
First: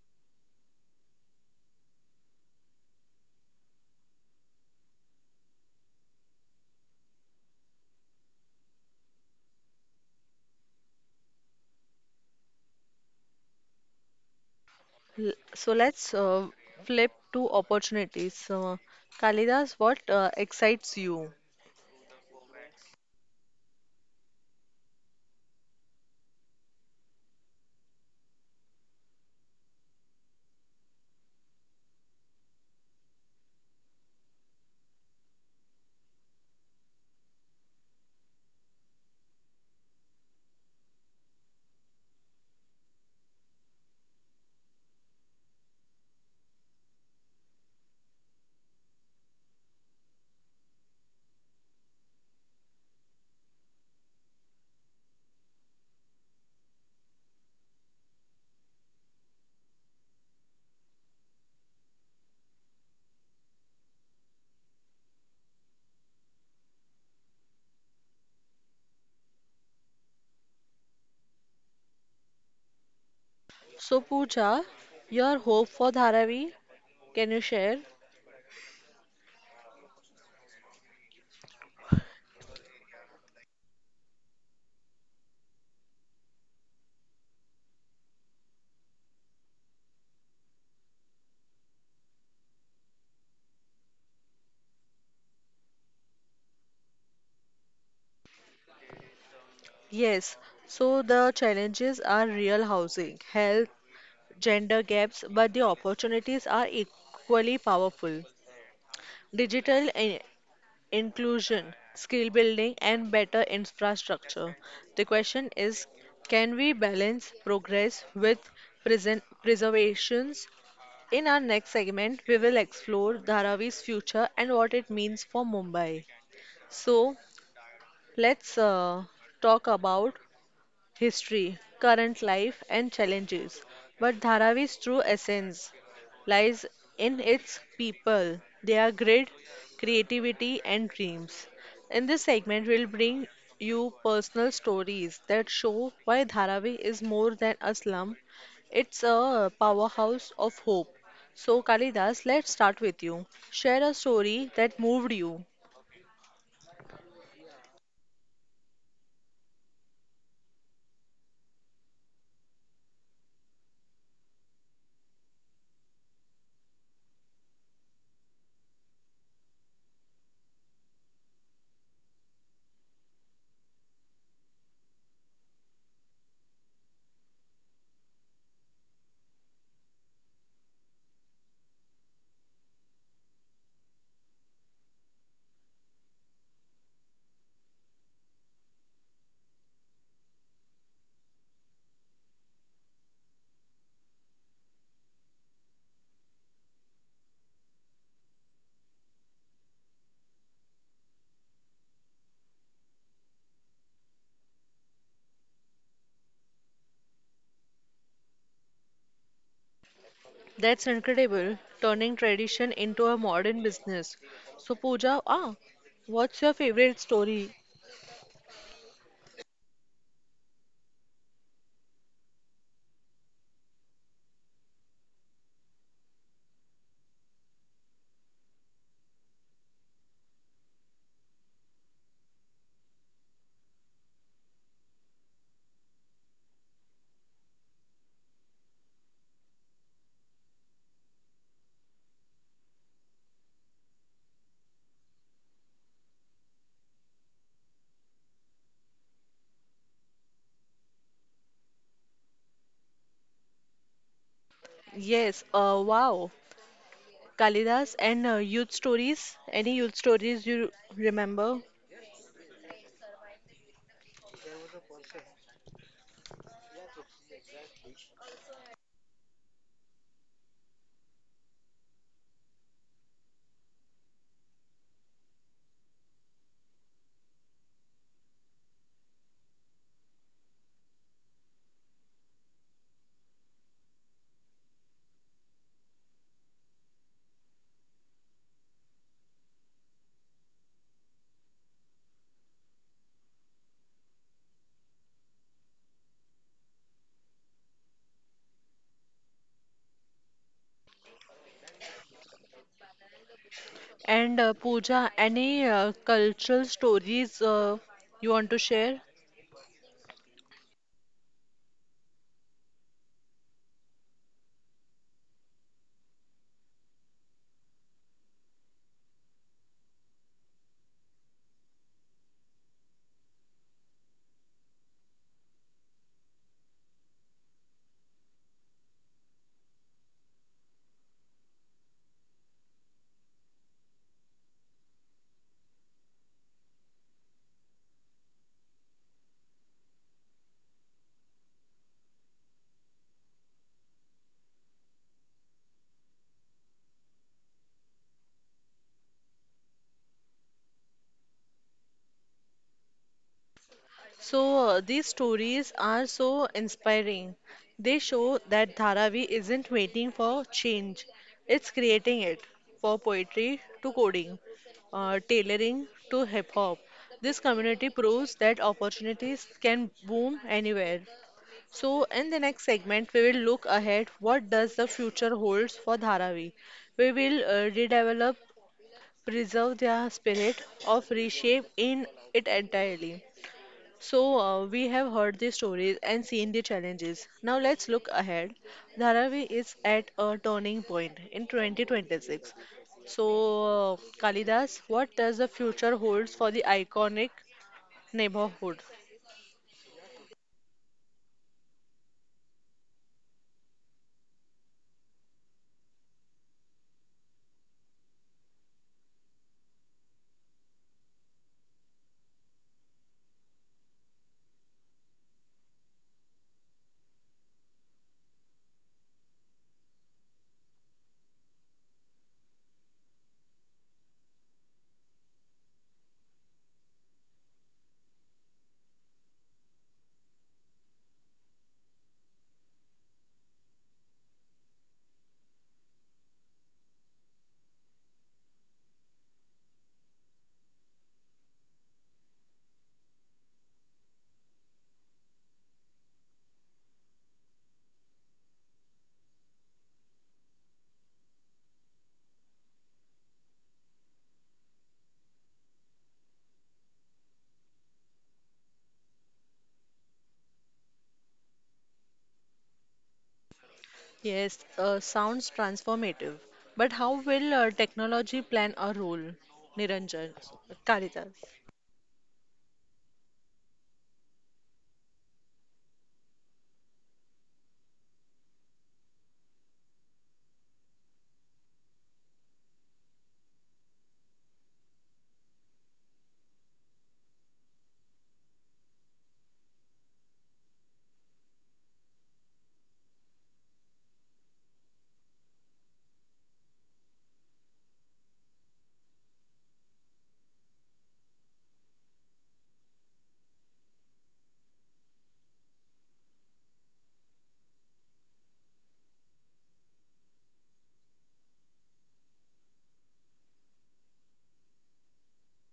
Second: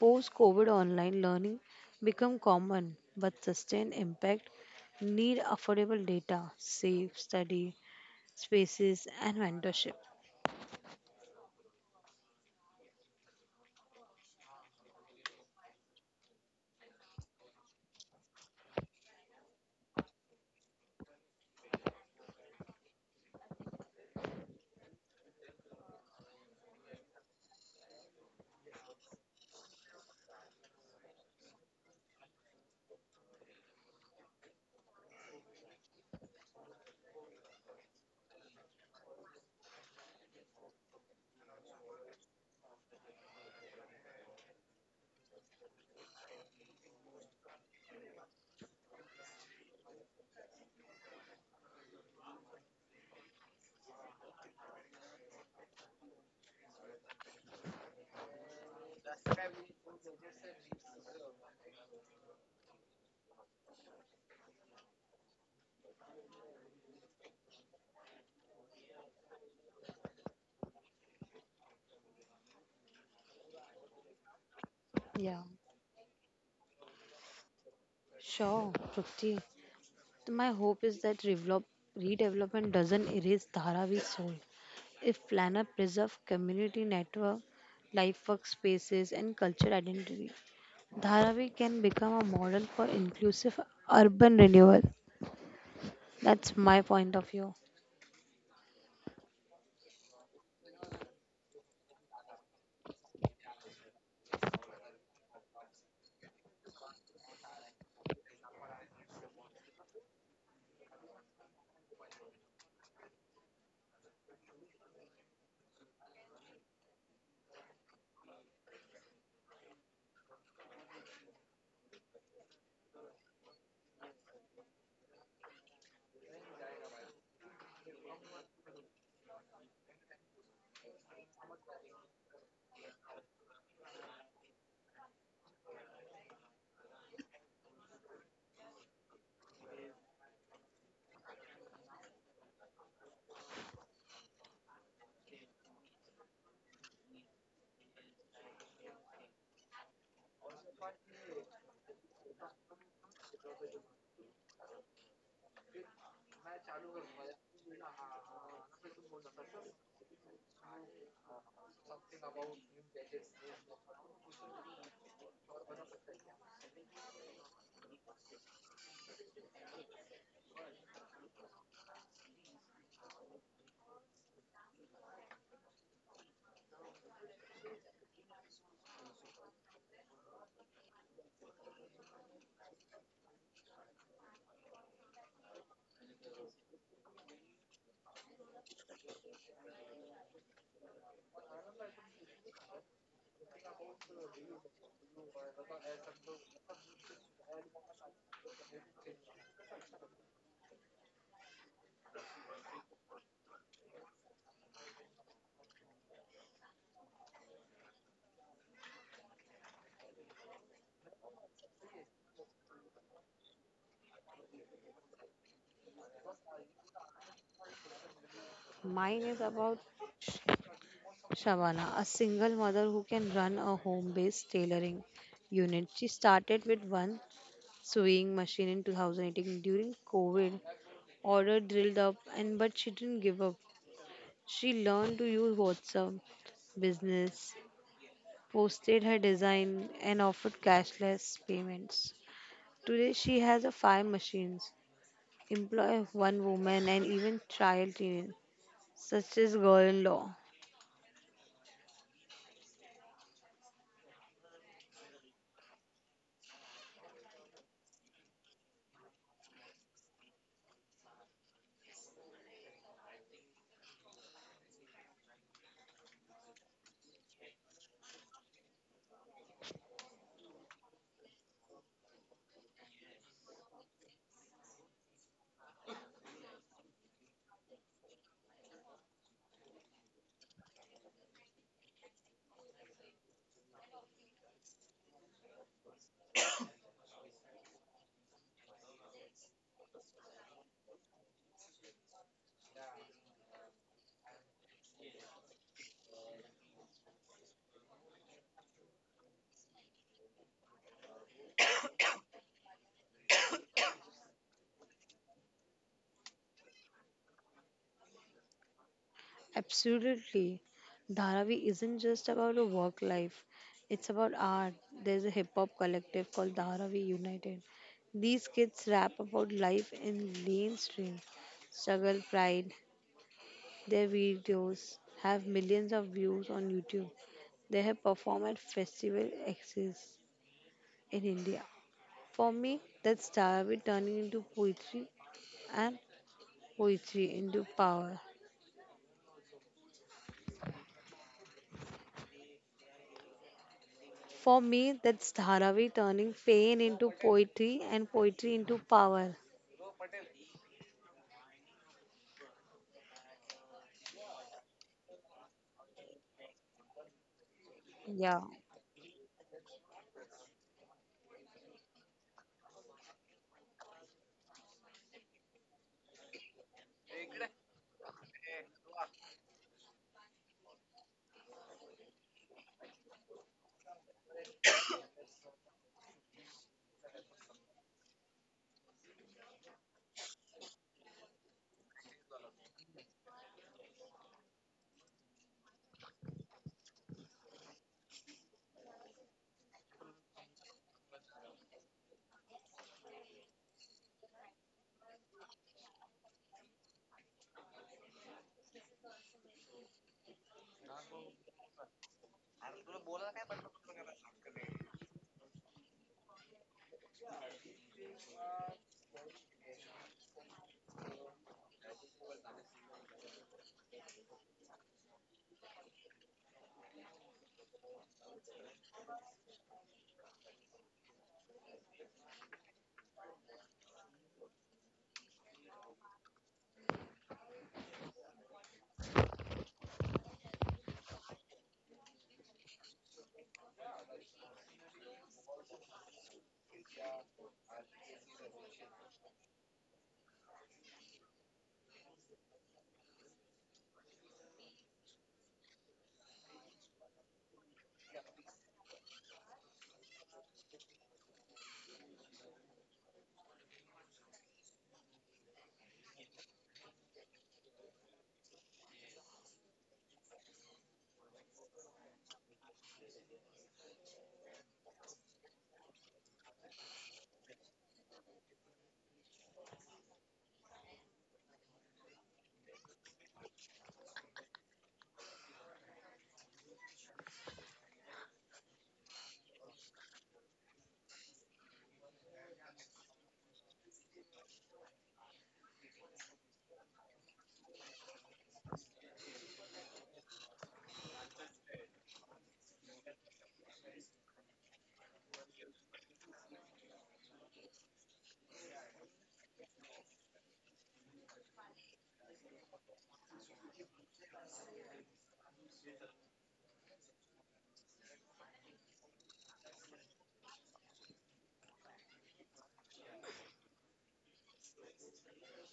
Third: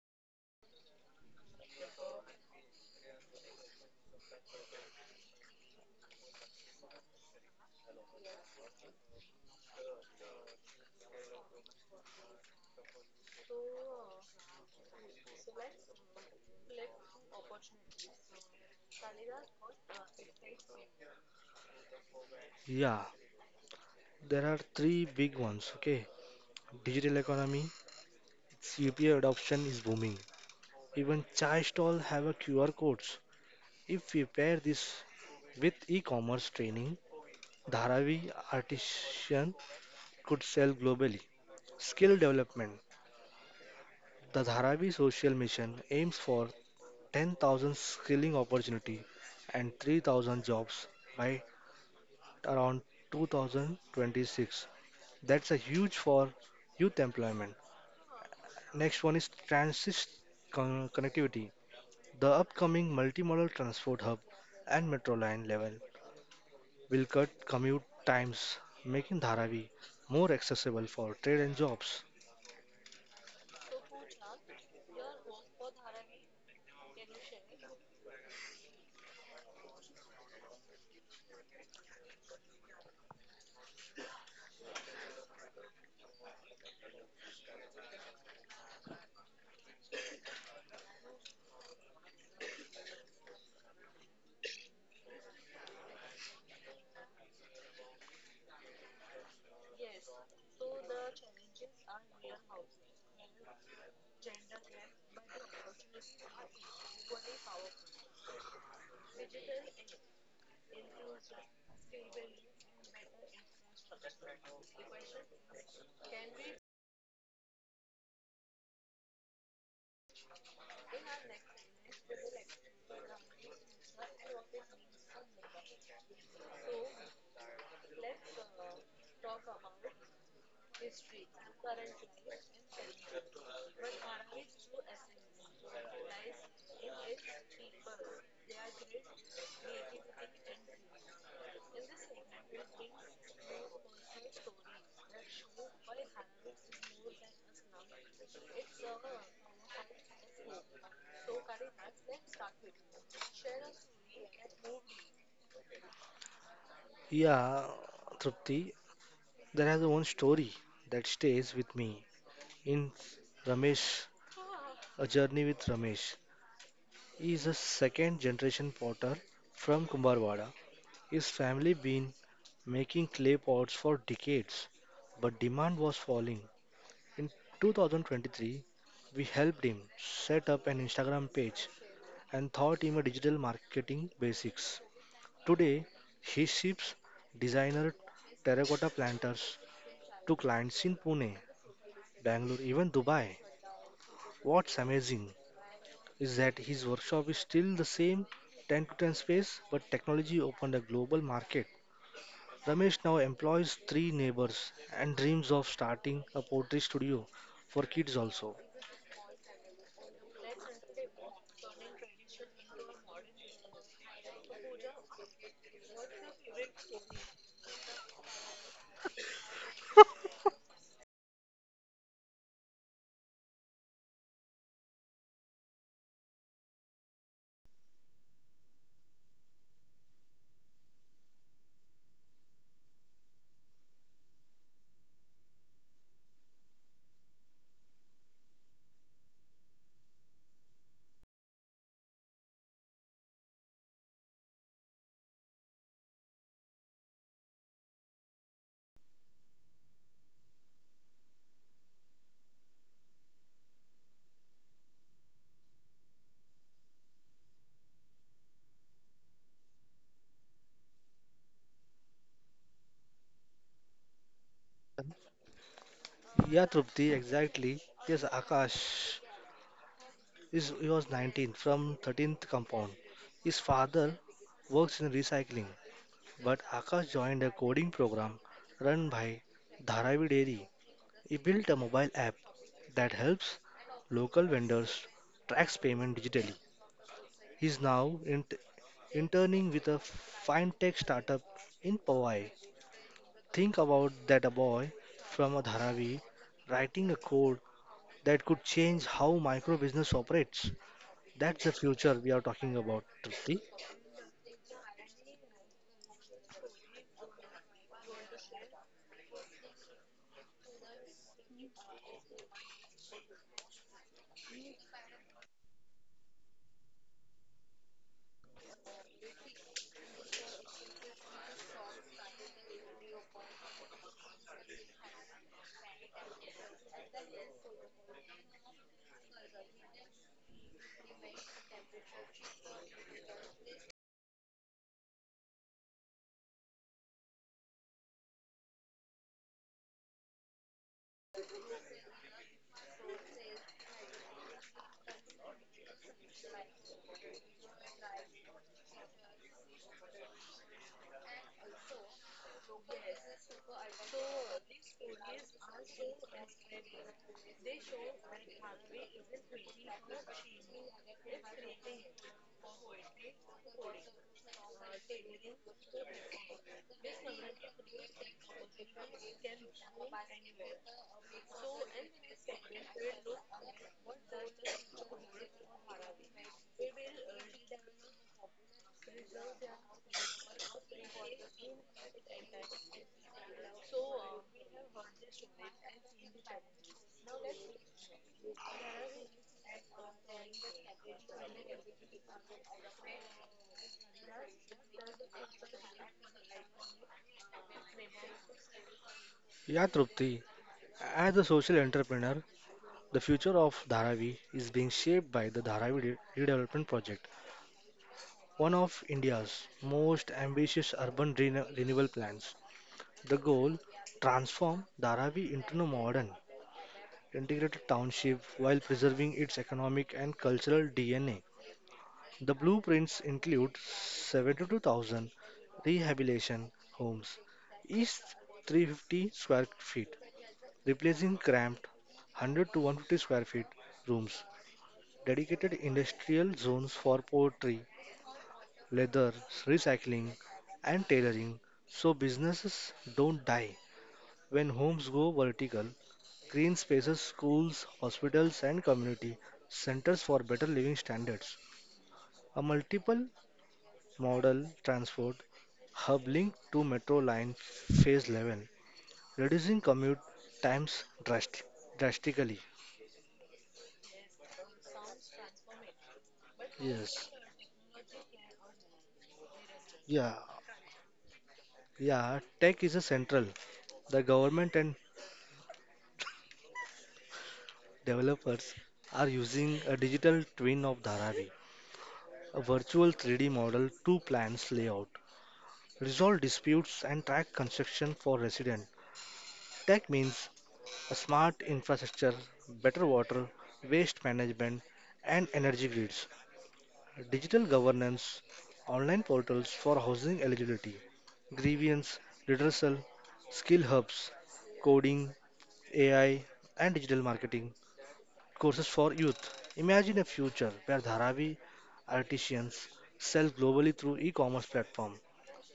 Speaker 2: Post COVID online learning become common, but sustained impact need affordable data, safe study spaces, and mentorship.
Speaker 1: So, let's flip to opportunities. Kalidas, what excites you?
Speaker 3: Yeah, there are three big ones, okay? Digital economy, CPA adoption is booming. Even chai stall have a QR codes. If we pair this with e-commerce training, Dharavi Artisan could sell globally. Skill development. The Dharavi Social Mission aims for 10,000 skilling opportunity and 3,000 jobs by around 2026. That's a huge for youth employment. Next one is transit connectivity. The upcoming multimodal transport hub and metro line level will cut commute times, making Dharavi more accessible for trade and jobs.
Speaker 1: So, Pooja, your
Speaker 2: Yeah,
Speaker 1: hope for Dharavi, can you share?
Speaker 2: sure, Trupti. So my hope is that redevelopment doesn't erase Dharavi's soul. If planner preserve community network, life workspaces and cultural identity, Dharavi can become a model for inclusive urban renewal. That's my point of view.
Speaker 1: Yes, so the challenges are real: housing, health, gender gaps, but the opportunities are equally powerful. Digital inclusion, skill building, and better infrastructure. The question is, can we balance progress with present preservations? In our next segment, we will explore Dharavi's future and what it means for Mumbai. So, let's talk about history, current life, and challenges. But Dharavi's true essence lies in its people, their grit, creativity, and dreams. In this segment, we'll bring you personal stories that show why Dharavi is more than a slum, it's a powerhouse of hope. So, Kalidas, let's start with you. Share a story that moved you.
Speaker 3: Yeah, Trupti, there has one story that stays with me. In Ramesh, A Journey with Ramesh, he is a second generation potter from Kumbharwada. His family been making clay pots for decades, but demand was falling. In 2023, we helped him set up an Instagram page and taught him a digital marketing basics. Today, he ships designer terracotta planters to clients in Pune, Bangalore, even Dubai. What's amazing is that his workshop is still the same 10 to 10 space, but technology opened a global market. Ramesh now employs three neighbors and dreams of starting a pottery studio for kids also.
Speaker 1: That's incredible, turning tradition into a modern business. So, Pooja, what's your favorite story?
Speaker 2: Mine is about Shabana, a single mother who can run a home based tailoring unit. She started with one sewing machine in 2018 during COVID. Order drilled up, and but she didn't give up. She learned to use WhatsApp business, posted her design, and offered cashless payments. Today, she has a five machines, employ one woman, and even child in such as girl-in-law.
Speaker 1: Yes, wow. Kalidas and youth stories. Any youth stories you remember?
Speaker 3: Yeah, Trupti, exactly. Yes, Akash is he was 19 from 13th compound. His father works in recycling but Akash joined a coding program run by Dharavi Dairy. He built a mobile app that helps local vendors track payment digitally. He's now interning with a fintech startup in Powai. Think about that a boy from a Dharavi writing a code that could change how micro business operates. That's the future we are talking about, Trupti.
Speaker 1: And Pooja, any cultural stories you want to share?
Speaker 2: Absolutely. Dharavi isn't just about a work life, it's about art. There's a hip hop collective called Dharavi United. These kids rap about life in mainstream struggle, pride. Their videos have millions of views on YouTube. They have performed at festival exits in India. For me, that's Dharavi turning into poetry and poetry into power. For me, that's Dharavi turning pain into poetry and poetry into power.
Speaker 1: So, these stories are so inspiring. They show
Speaker 2: Yeah,
Speaker 1: that Dharavi isn't waiting for change, it's creating it, for poetry to coding, tailoring to hip hop. This community proves that opportunities can boom anywhere. So, in the next segment, we will look ahead: what does the future holds for Dharavi? We will redevelop, preserve their spirit of reshape in it entirely. So, we have heard the stories and seen the challenges. Now, let's look ahead. Dharavi is at a turning point in 2026. So, Kalidas, what does the future holds for the iconic neighborhood?
Speaker 3: Yeah, Trupti. As a social entrepreneur, the future of Dharavi is being shaped by the Dharavi Redevelopment Project, one of India's most ambitious urban renewal plans. The goal, transform Dharavi into a modern, integrated township while preserving its economic and cultural DNA. The blueprints include 72,000 rehabilitation homes, each 350 square feet, replacing cramped 100 to 150 square feet rooms, dedicated industrial zones for pottery, leather, recycling, and tailoring so businesses don't die. When homes go vertical, green spaces, schools, hospitals, and community centers for better living standards. A multiple model transport hub linked to metro line phase 11, reducing commute times drastically.
Speaker 1: Yes, sounds transformative. But how
Speaker 3: Yes.
Speaker 1: will technology plan a role?
Speaker 3: Yeah.
Speaker 1: Niranjan, Kalidas.
Speaker 3: Yeah. Tech is a central. The government and developers are using a digital twin of Dharavi, a virtual 3D model to plan layout, resolve disputes, and track construction for residents. Tech means a smart infrastructure, better water, waste management, and energy grids, digital governance, online portals for housing eligibility, grievance, redressal, skill hubs, coding, AI, and digital marketing, courses for youth. Imagine a future where Dharavi artisans sell globally through e-commerce platform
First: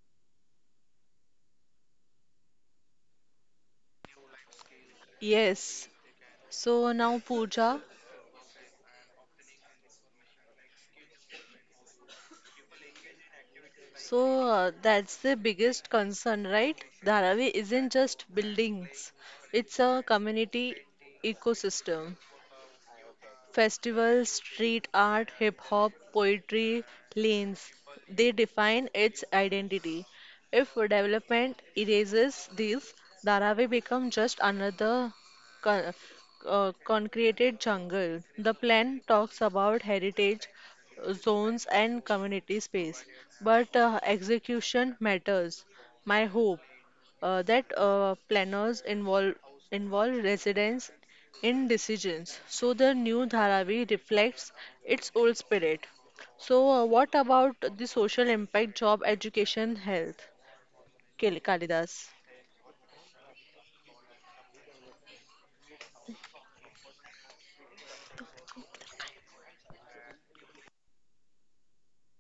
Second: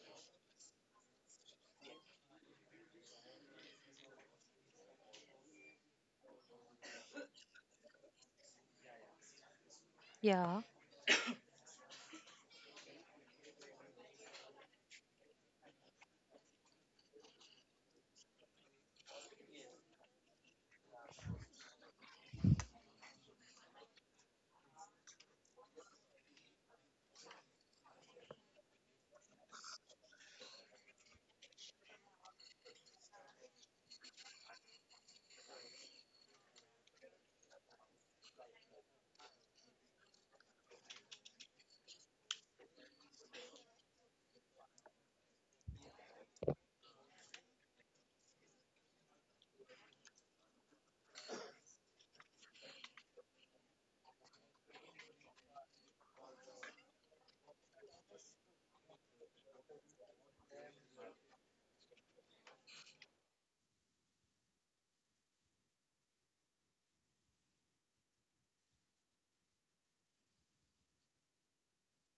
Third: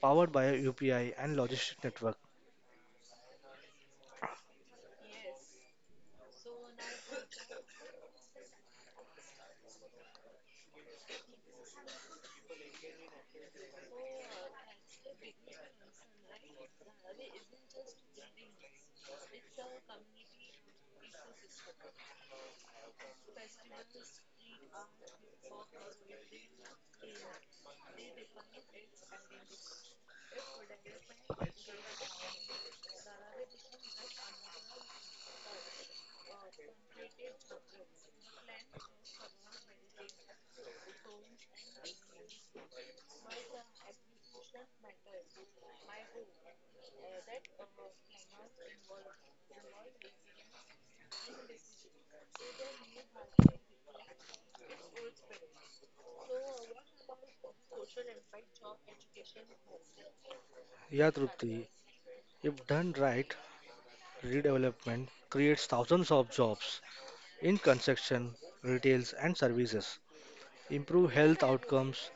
Speaker 3: powered by a UPI and logistic network.
Speaker 1: Yes. So now, Pooja,
Speaker 2: yeah,
Speaker 1: so that's the biggest concern, right? Dharavi isn't just buildings, it's a community ecosystem. Festivals, street art, hip hop, poetry, lanes, they define its identity. If development erases these, Dharavi become just another con- concreted jungle. The plan talks about heritage zones and community space, but execution matters. My hope that planners involve residents in decisions, so the new Dharavi reflects its old spirit. So what about the social impact, job, education, health?
Speaker 3: Yeah, Trupti,
Speaker 1: Kalidas.
Speaker 3: if done right, redevelopment creates thousands of jobs in construction, retails and services. Improve health outcomes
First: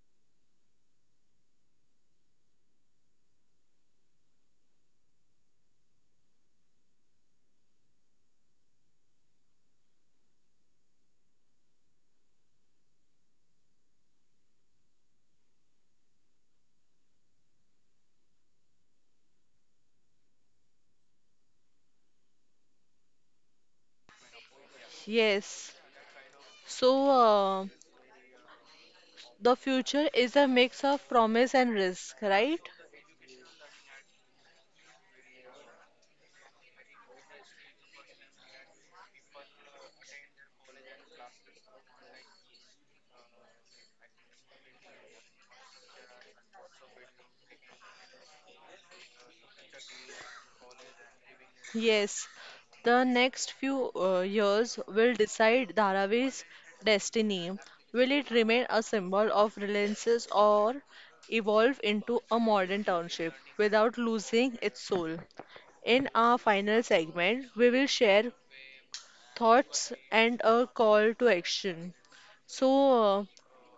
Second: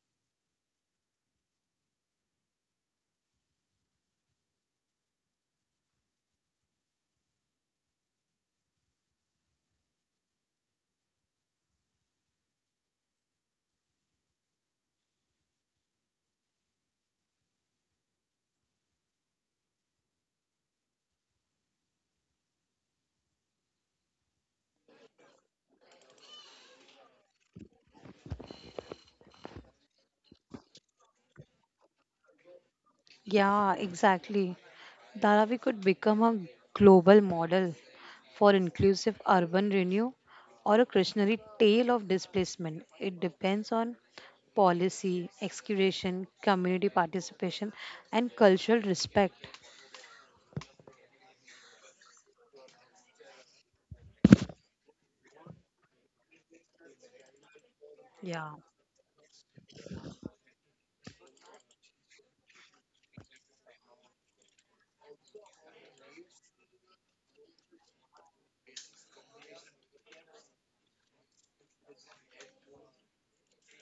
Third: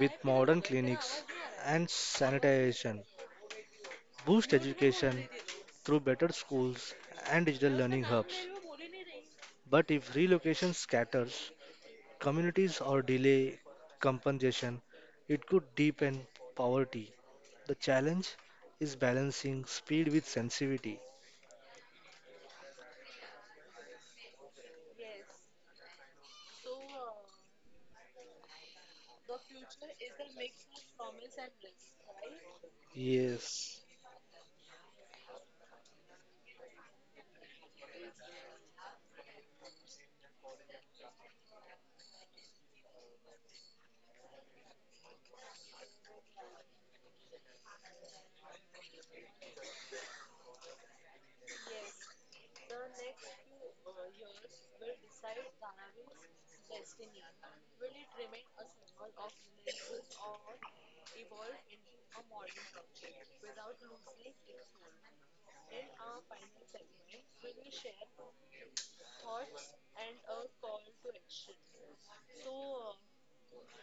Speaker 3: with modern clinics and sanitation. Boost education through better schools and digital learning hubs. But if relocation scatters, communities or delay compensation, it could deepen poverty. The challenge is balancing speed with sensitivity.
Speaker 1: Yes. So the future is a mix of promise and risk, right?
Speaker 2: yeah,
Speaker 3: Yes,
Speaker 2: exactly. Dharavi could become a global model for inclusive urban renewal or a cautionary tale of displacement. It depends on policy, excavation, community participation, and cultural respect.
Speaker 1: Yes, the next few years will decide Dharavi's destiny. Will it
Speaker 2: Yeah,
Speaker 1: remain a symbol of relentless or evolve into a modern township without losing its soul? In our final segment, we will share thoughts and a call to action. So, uh,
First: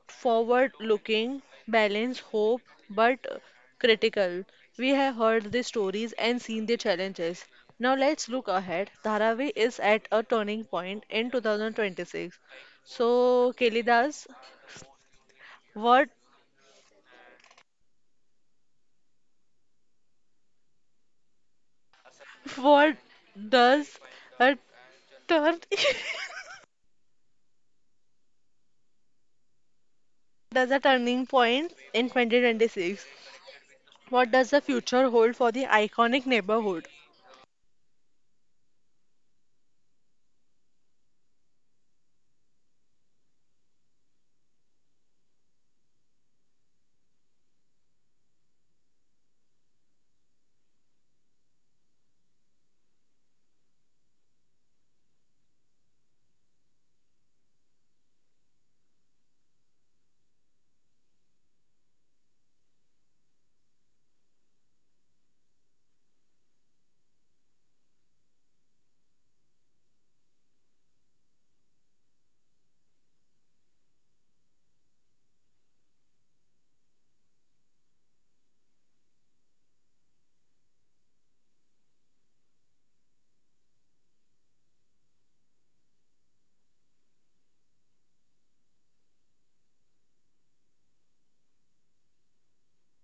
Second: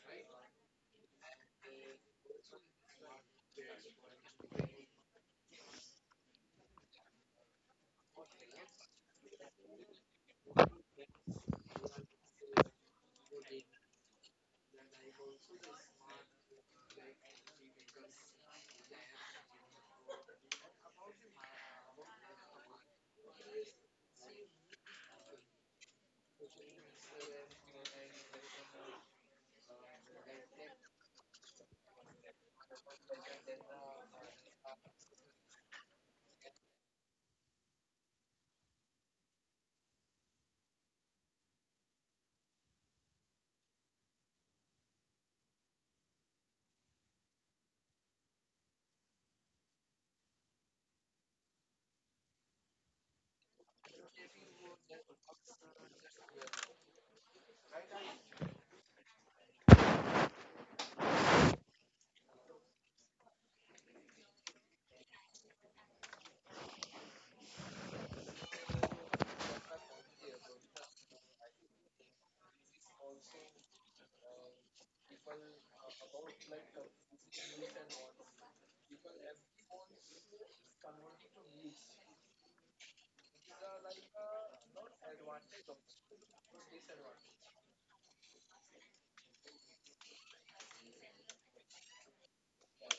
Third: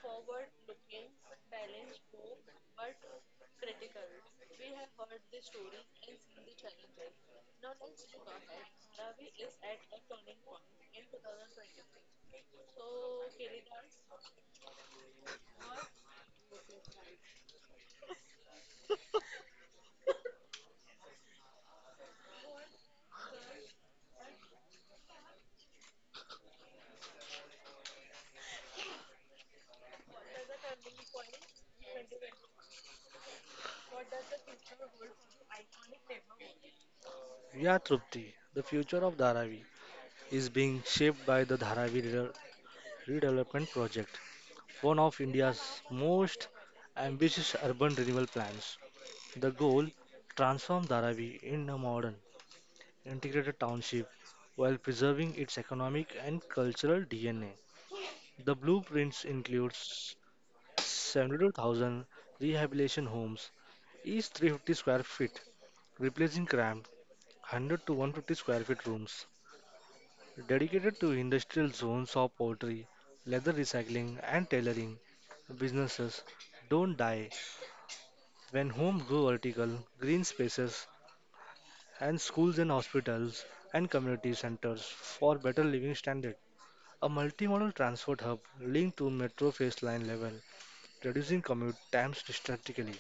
Speaker 1: forward looking, balance, hope, but critical. We have heard the stories and seen the challenges. Now let's look ahead. Dharavi is at a turning point in 2026. So, Kelidas, what what does a turn does a turning point in 2026? What does the future hold for the iconic neighborhood?
Speaker 3: yeah, Trupti, the future of Dharavi is being shaped by the Dharavi Redevelopment Project, one of India's most ambitious urban renewal plans. The goal, transform Dharavi in a modern, integrated township while preserving its economic and cultural DNA. The blueprints includes 72,000 rehabilitation homes, each 350 square feet, replacing cramped 100 to 150 square feet rooms. Dedicated to industrial zones of poultry, leather recycling, and tailoring, businesses don't die when homes grow vertical, green spaces, and schools and hospitals and community centers for better living standard. A multimodal transport hub linked to metro phase line level, reducing commute times drastically.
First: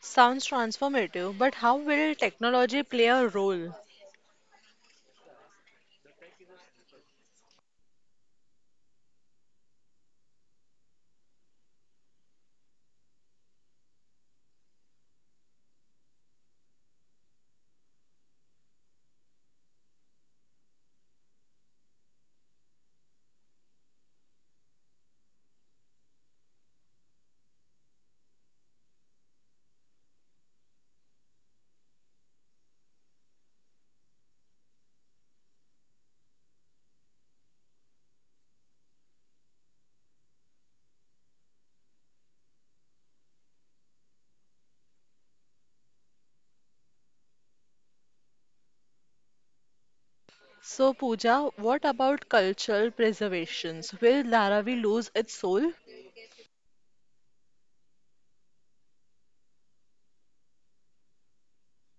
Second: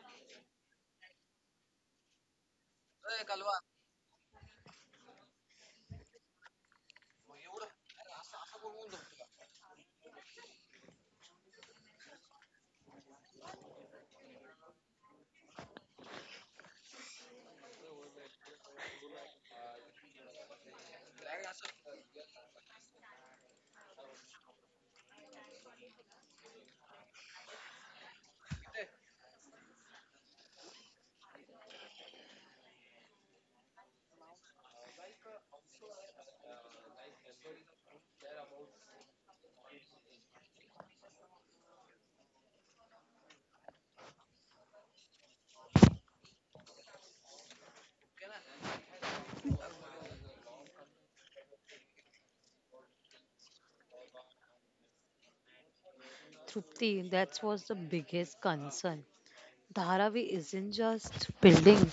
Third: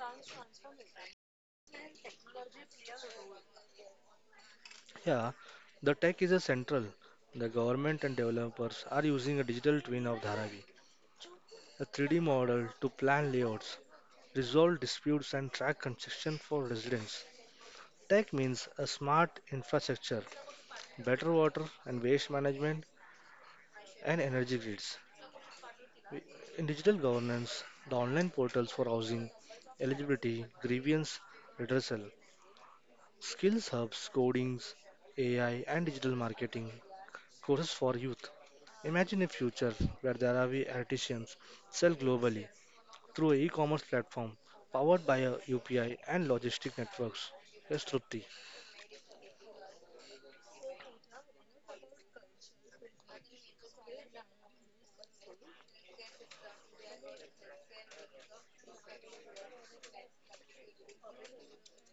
Speaker 1: Sounds transformative, but how will technology play a role?
Speaker 3: Yeah, the tech is a central. The government and developers are using a digital twin of Dharavi, a 3D model to plan layouts, resolve disputes, and track construction for residents. Tech means a smart infrastructure, better water and waste management, and energy grids. In digital governance, the online portals for housing, eligibility, grievance, redressal, skills hubs, codings, AI, and digital marketing, courses for youth. Imagine a future where the Arabi artisans sell globally through an e-commerce platform powered by a UPI and logistic networks. Yes, Trupti.
Speaker 1: So, Pooja, what about cultural preservations? Will Dharavi lose its soul?
Speaker 2: Trupti, that was the biggest concern. Dharavi isn't just building,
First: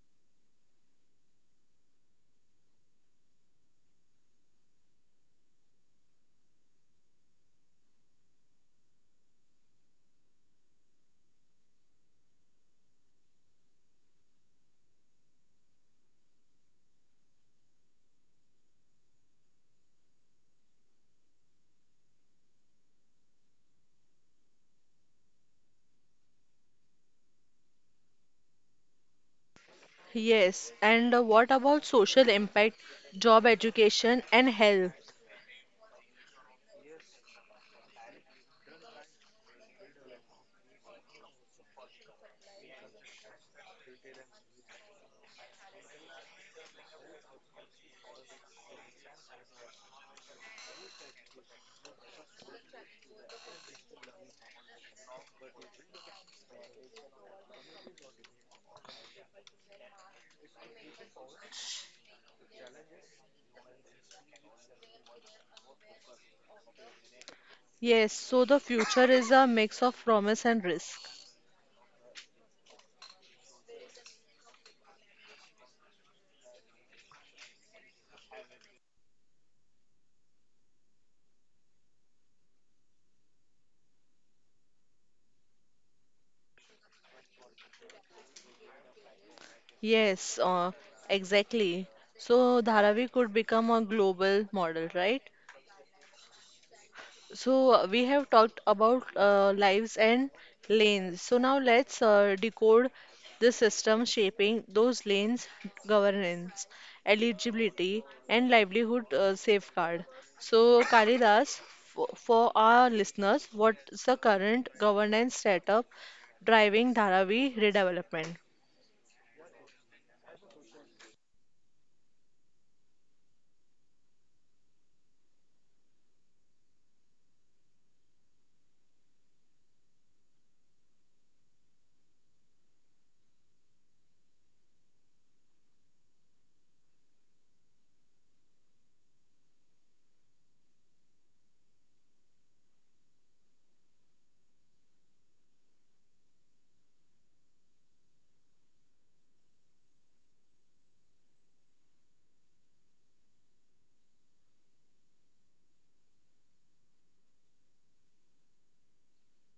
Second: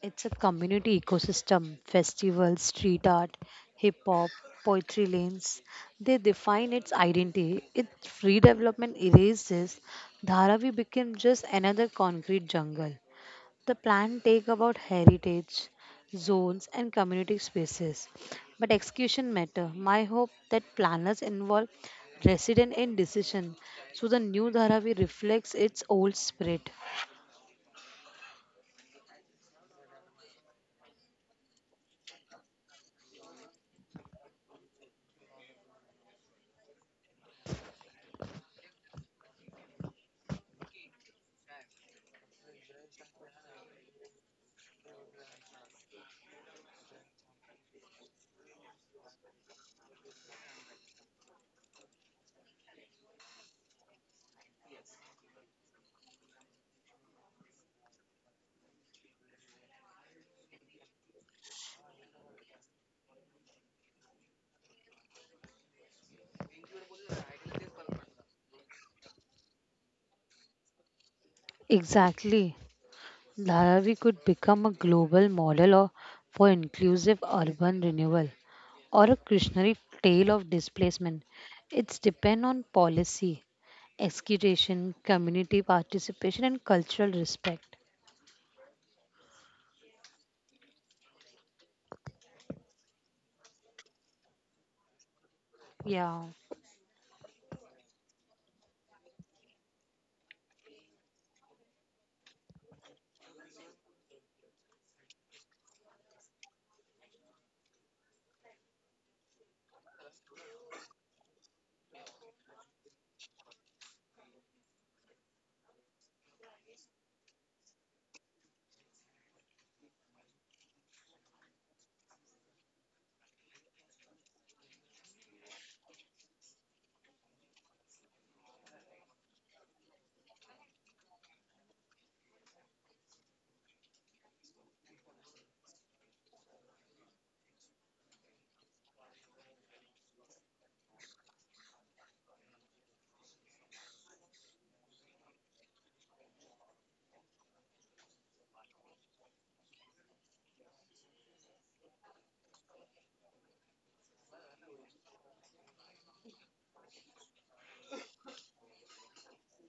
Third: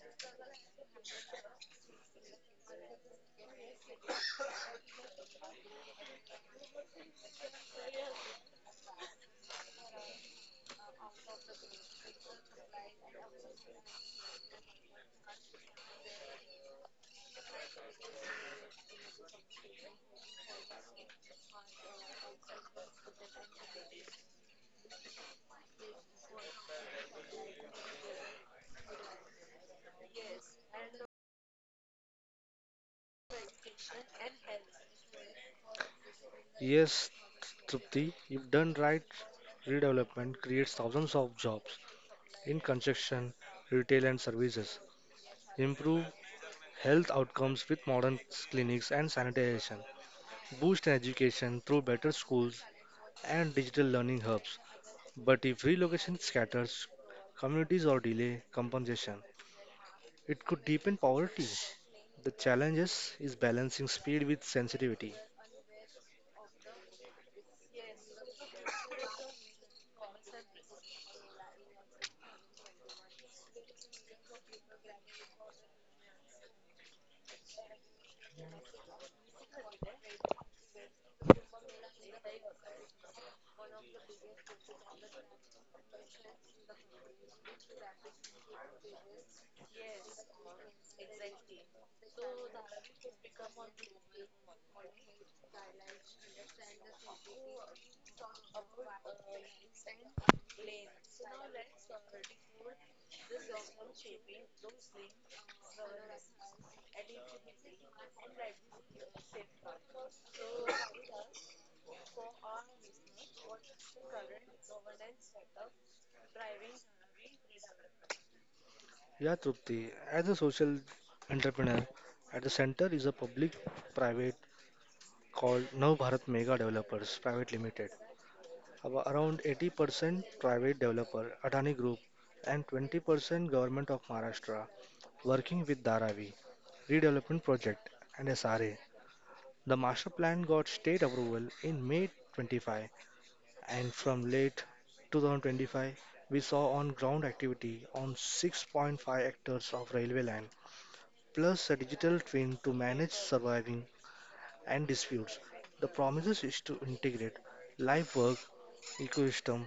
Speaker 2: it's a community ecosystem. Festivals, street art, hip hop, poetry lanes, they define its identity. Its redevelopment erases Dharavi became just another concrete jungle. The plan take about heritage, zones and community spaces. But execution matter. My hope that planners involve resident in decision so the new Dharavi reflects its old spirit.
Speaker 1: Yes, and what about social impact, job education, and health?
Speaker 3: Yes, Trupti, if done right, redevelopment creates thousands of jobs in construction, retail and services. Improve health outcomes with modern clinics and sanitation. Boost education through better schools and digital learning hubs. But if relocation scatters, communities or delay compensation, it could deepen poverty. The challenge is balancing speed with sensitivity.
Speaker 1: Yes, so the future is a mix of promise and risk.
Speaker 2: Exactly. Larari could become a global model of, for inclusive urban renewal or a cautionary tale of displacement. It's depend on policy, execution, community participation and cultural respect.
Speaker 1: Yes, exactly. So Dharavi could become a global model, right?
Speaker 2: Yeah.
Speaker 1: So we have talked about lives and lanes. So now let's decode the system shaping those lanes: governance, eligibility, and livelihood safeguard. So Kalidas, for our listeners, what's the current governance setup driving Dharavi redevelopment?
Speaker 3: Yeah, Trupti, as a social entrepreneur, at the center is a public private called Nav Bharat Mega Developers Private Limited. Around 80% private developer Adani Group and 20% Government of Maharashtra working with Dharavi Redevelopment Project and SRA. The master plan got state approval in May 25, and from late 2025 we saw on ground activity on 6.5 hectares of railway land plus a digital twin to manage surviving and disputes. The promises is to integrate live work ecosystem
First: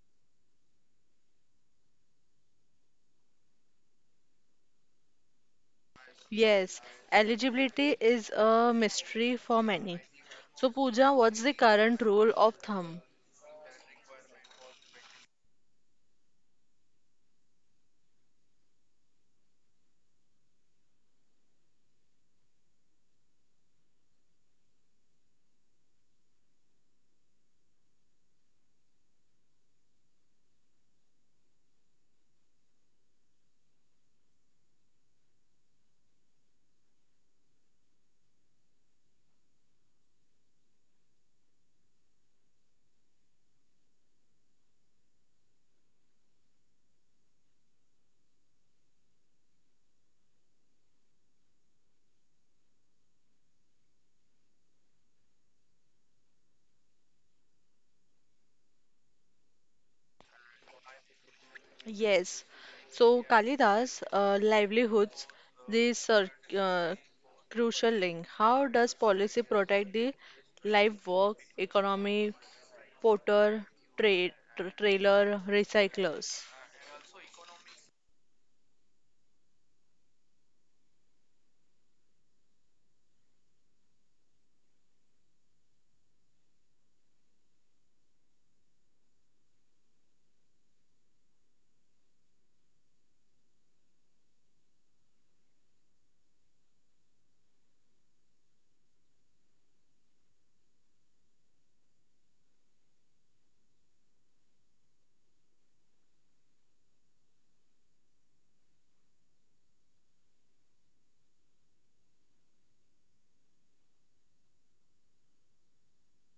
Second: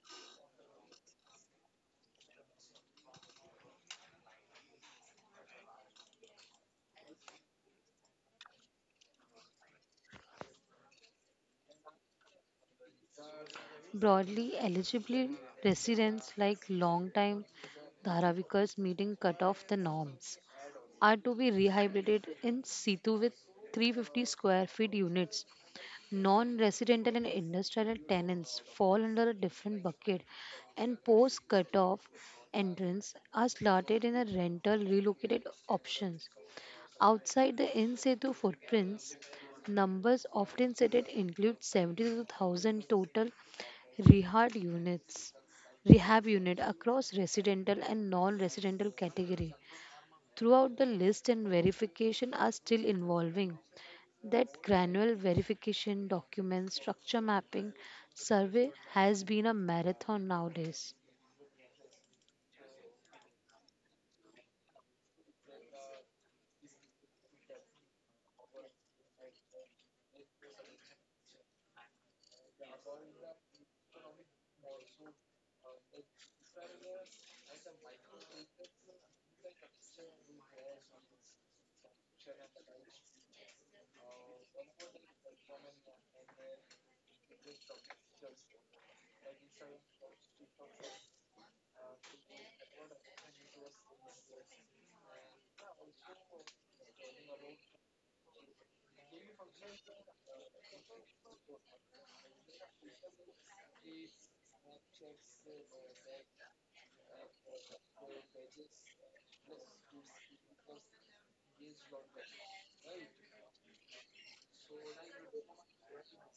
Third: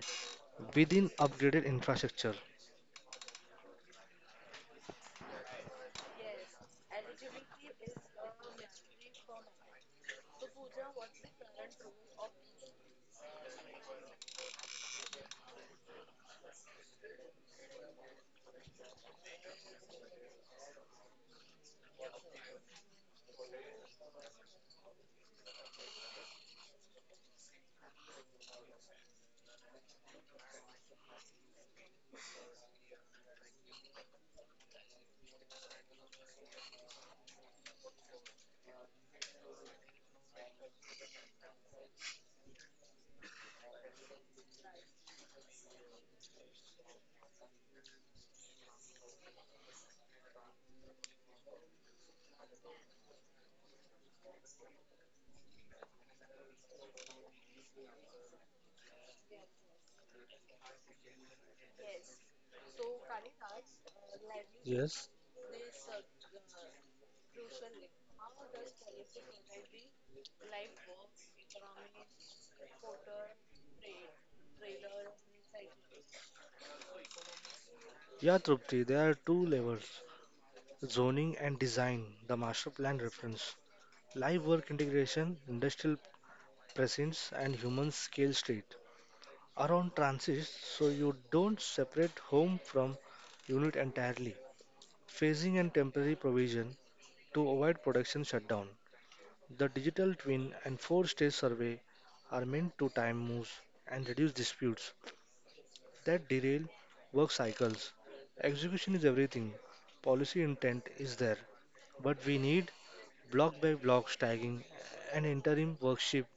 Speaker 3: within upgraded infrastructure.
Speaker 1: Yes, eligibility is a mystery for many. So Pooja, what's the current rule of thumb?
Speaker 2: Broadly, eligible residents like long-time Dharavikas meeting cut-off the norms are to be rehabilitated in situ with 350 square feet units. Non-residential and industrial tenants fall under a different bucket and post cut-off entrants are slotted in a rental relocated options. Outside the in situ footprints, numbers often cited include 72,000 total rehab units, rehab unit across residential and non-residential category. Throughout the list and verification are still involving that granular verification, document structure mapping survey has been a marathon nowadays.
Speaker 1: Yes. So Kalidas,
Speaker 3: Yes.
Speaker 1: livelihoods, this are uh, crucial link. How does policy protect the live work economy, porter, trade, trailer, recyclers?
Speaker 3: Yeah, Trupti, there are two levels, zoning and design. The master plan reference live work integration, industrial presence and human scale street around transits, so you don't separate home from unit entirely. Phasing and temporary provision to avoid production shutdown. The digital twin and four stage survey are meant to time moves and reduce disputes that derail work cycles. Execution is everything, policy intent is there, but we need block by block tagging and interim work shift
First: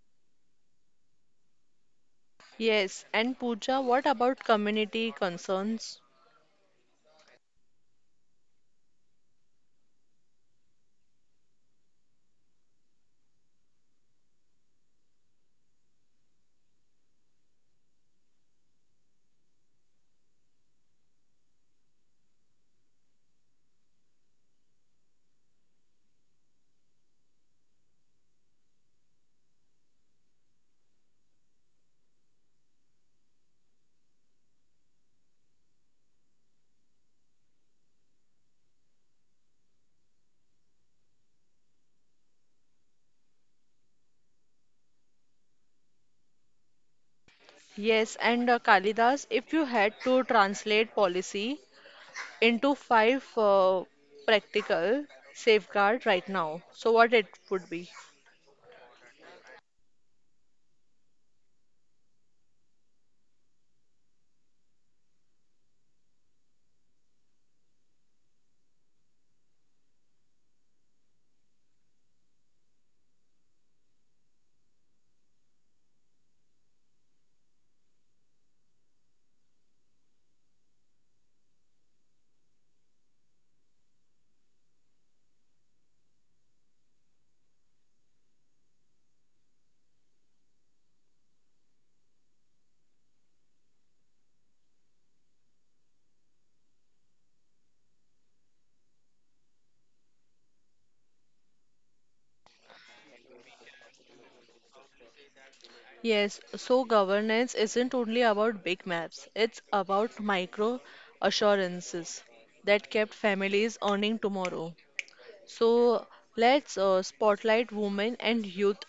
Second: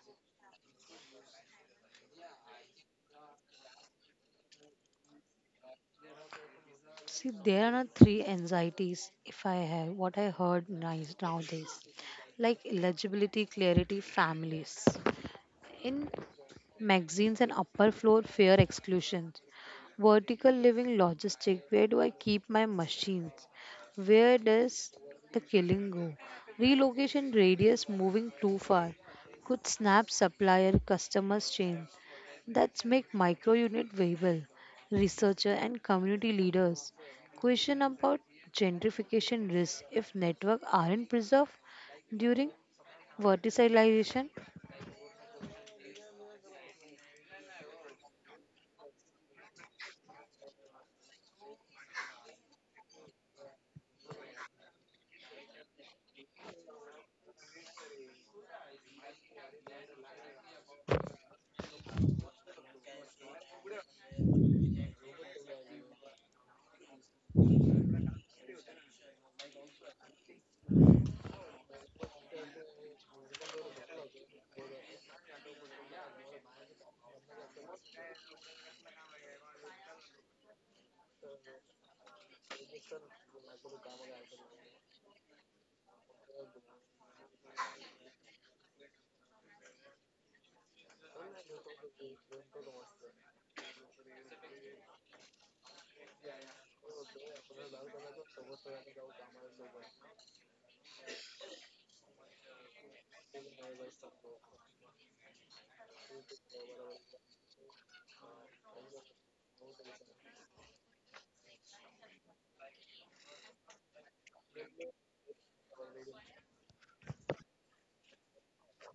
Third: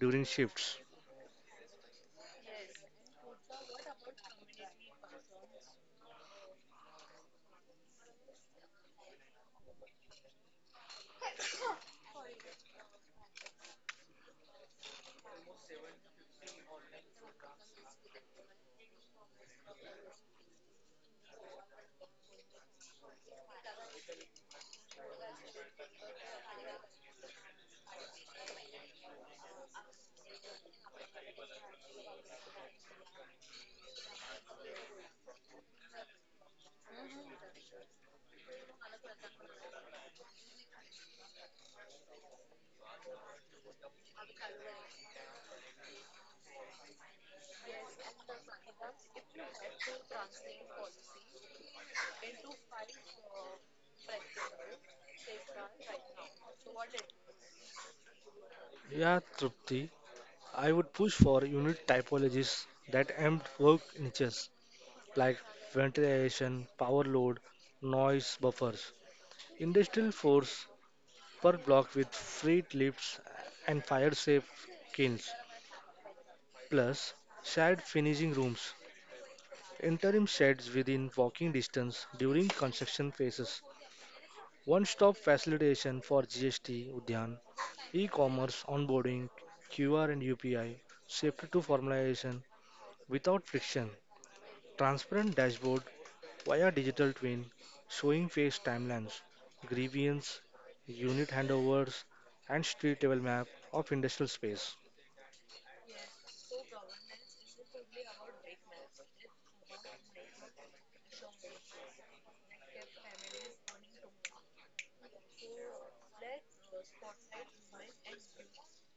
Speaker 3: during shifts.
Speaker 1: Yes. And Pooja, what about community concerns?
Speaker 2: See, there are three anxieties if I have what I heard nice nowadays, like legibility, clarity, families. In magazines and upper floor, fear exclusion. Vertical living logistic, where do I keep my machines? Where does the killing go? Relocation radius moving too far. Could snap supplier customers change that make micro unit viable? Researcher and community leaders question about gentrification risks if networks aren't preserved during verticalization.
Speaker 1: Yes. And Kalidas, if you had to translate policy into five practical safeguard right now, so what it would be?
Speaker 3: Yeah, Trupti, I would push for unit typologies that empt work niches like ventilation, power load, noise buffers, industrial force per block with freight lifts and fire-safe kilns, plus shared finishing rooms, interim sheds within walking distance during construction phases, one-stop facilitation for GST, Udyan, e-commerce, onboarding, QR and UPI, safety to formalization without friction. Transparent dashboard via digital twin showing phase timelines, grievance, unit handovers, and street level map of industrial space.
Speaker 1: Yes, so governance isn't only about big maps, it's about micro assurances that kept families earning tomorrow. So let's spotlight women and youth,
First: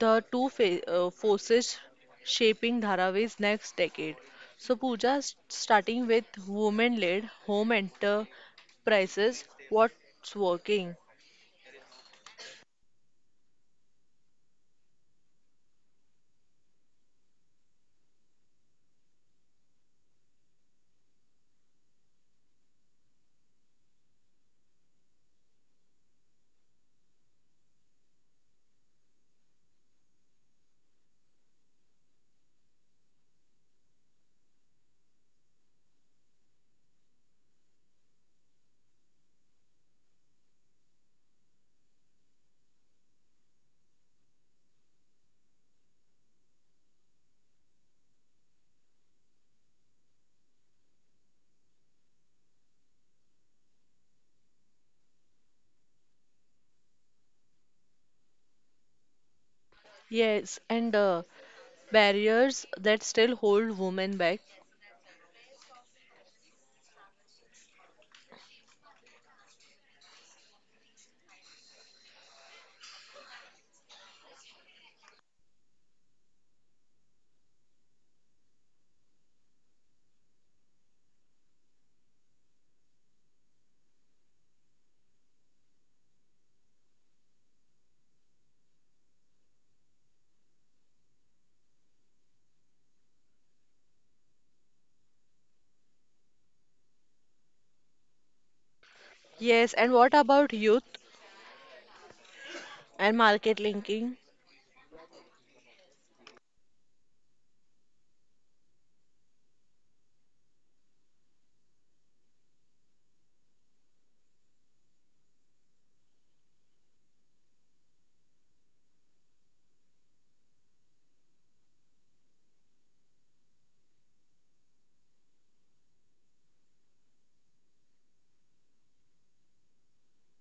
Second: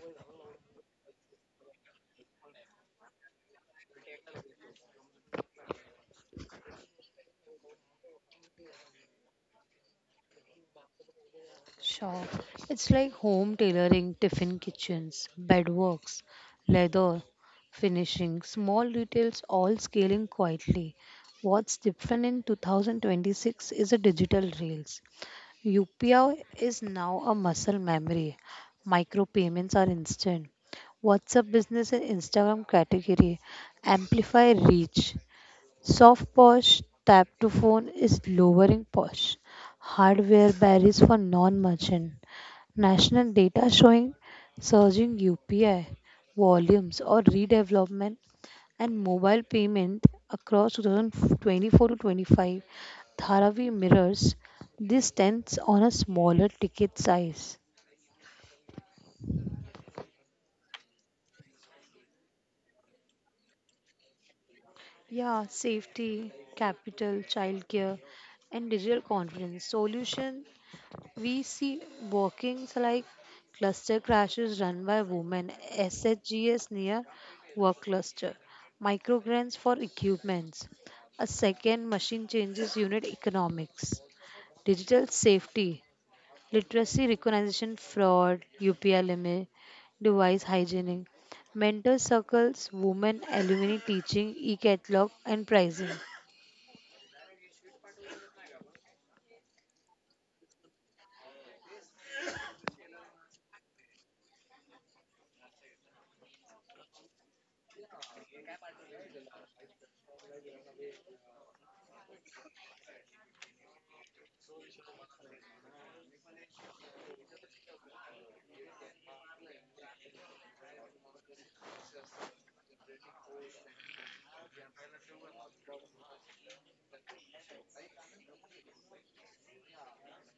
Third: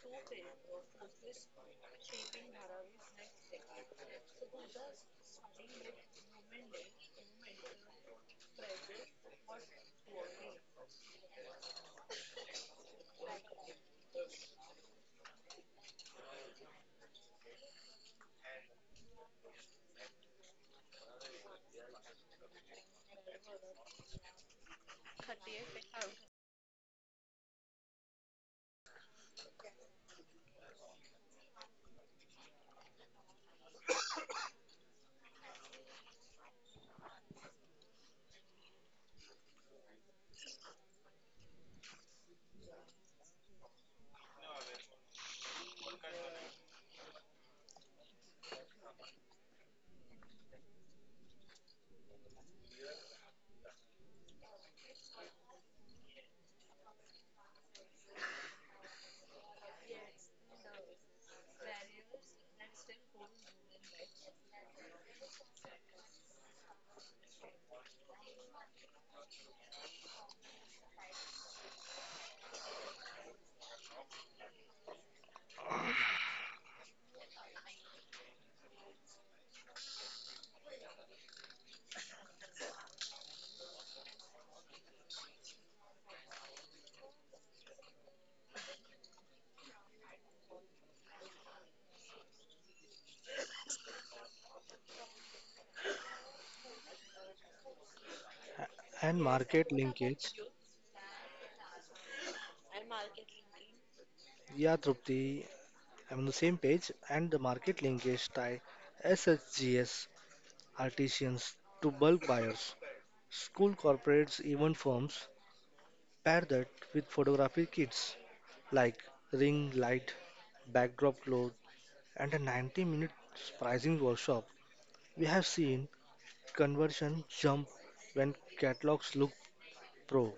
Speaker 1: the two forces shaping Dharavi's next decade. So, Pooja, starting with women led home enterprises, what's working?
Speaker 2: Sure. It's like home tailoring, tiffin kitchens, bedworks, leather finishing, small details all scaling quietly. What's different in 2026 is a digital reels. UPI is now a muscle memory. Micro payments are instant. WhatsApp business and Instagram category amplify reach. Soft Posh tap to phone is lowering Posh. Hardware barriers for non merchant. National data showing surging UPI volumes or redevelopment and mobile payment across 2024 to 25. Dharavi mirrors this tends on a smaller ticket size.
Speaker 1: Yes, and barriers that still hold women back.
Speaker 2: Yeah, safety, capital, childcare, and digital confidence. Solution, we see walkings like cluster crashes run by women, SHGS near work cluster, microgrants for equipments, a second machine changes unit economics, digital safety, literacy recognition fraud, UPI limit, device hygienic, mentor circles, women alumni teaching, e-catalog and pricing.
Speaker 3: And
Speaker 1: Yes,
Speaker 3: market
Speaker 1: and what
Speaker 3: linkage.
Speaker 1: about youth and market linking?
Speaker 3: Yeah, Trupti, I'm on the same page. And the market linkage tie SHGS artisans to bulk buyers. School corporates, even firms, pair that with photography kits like ring light, backdrop cloth, and a 90-minute pricing workshop. We have seen conversion jump when catalogs look pro.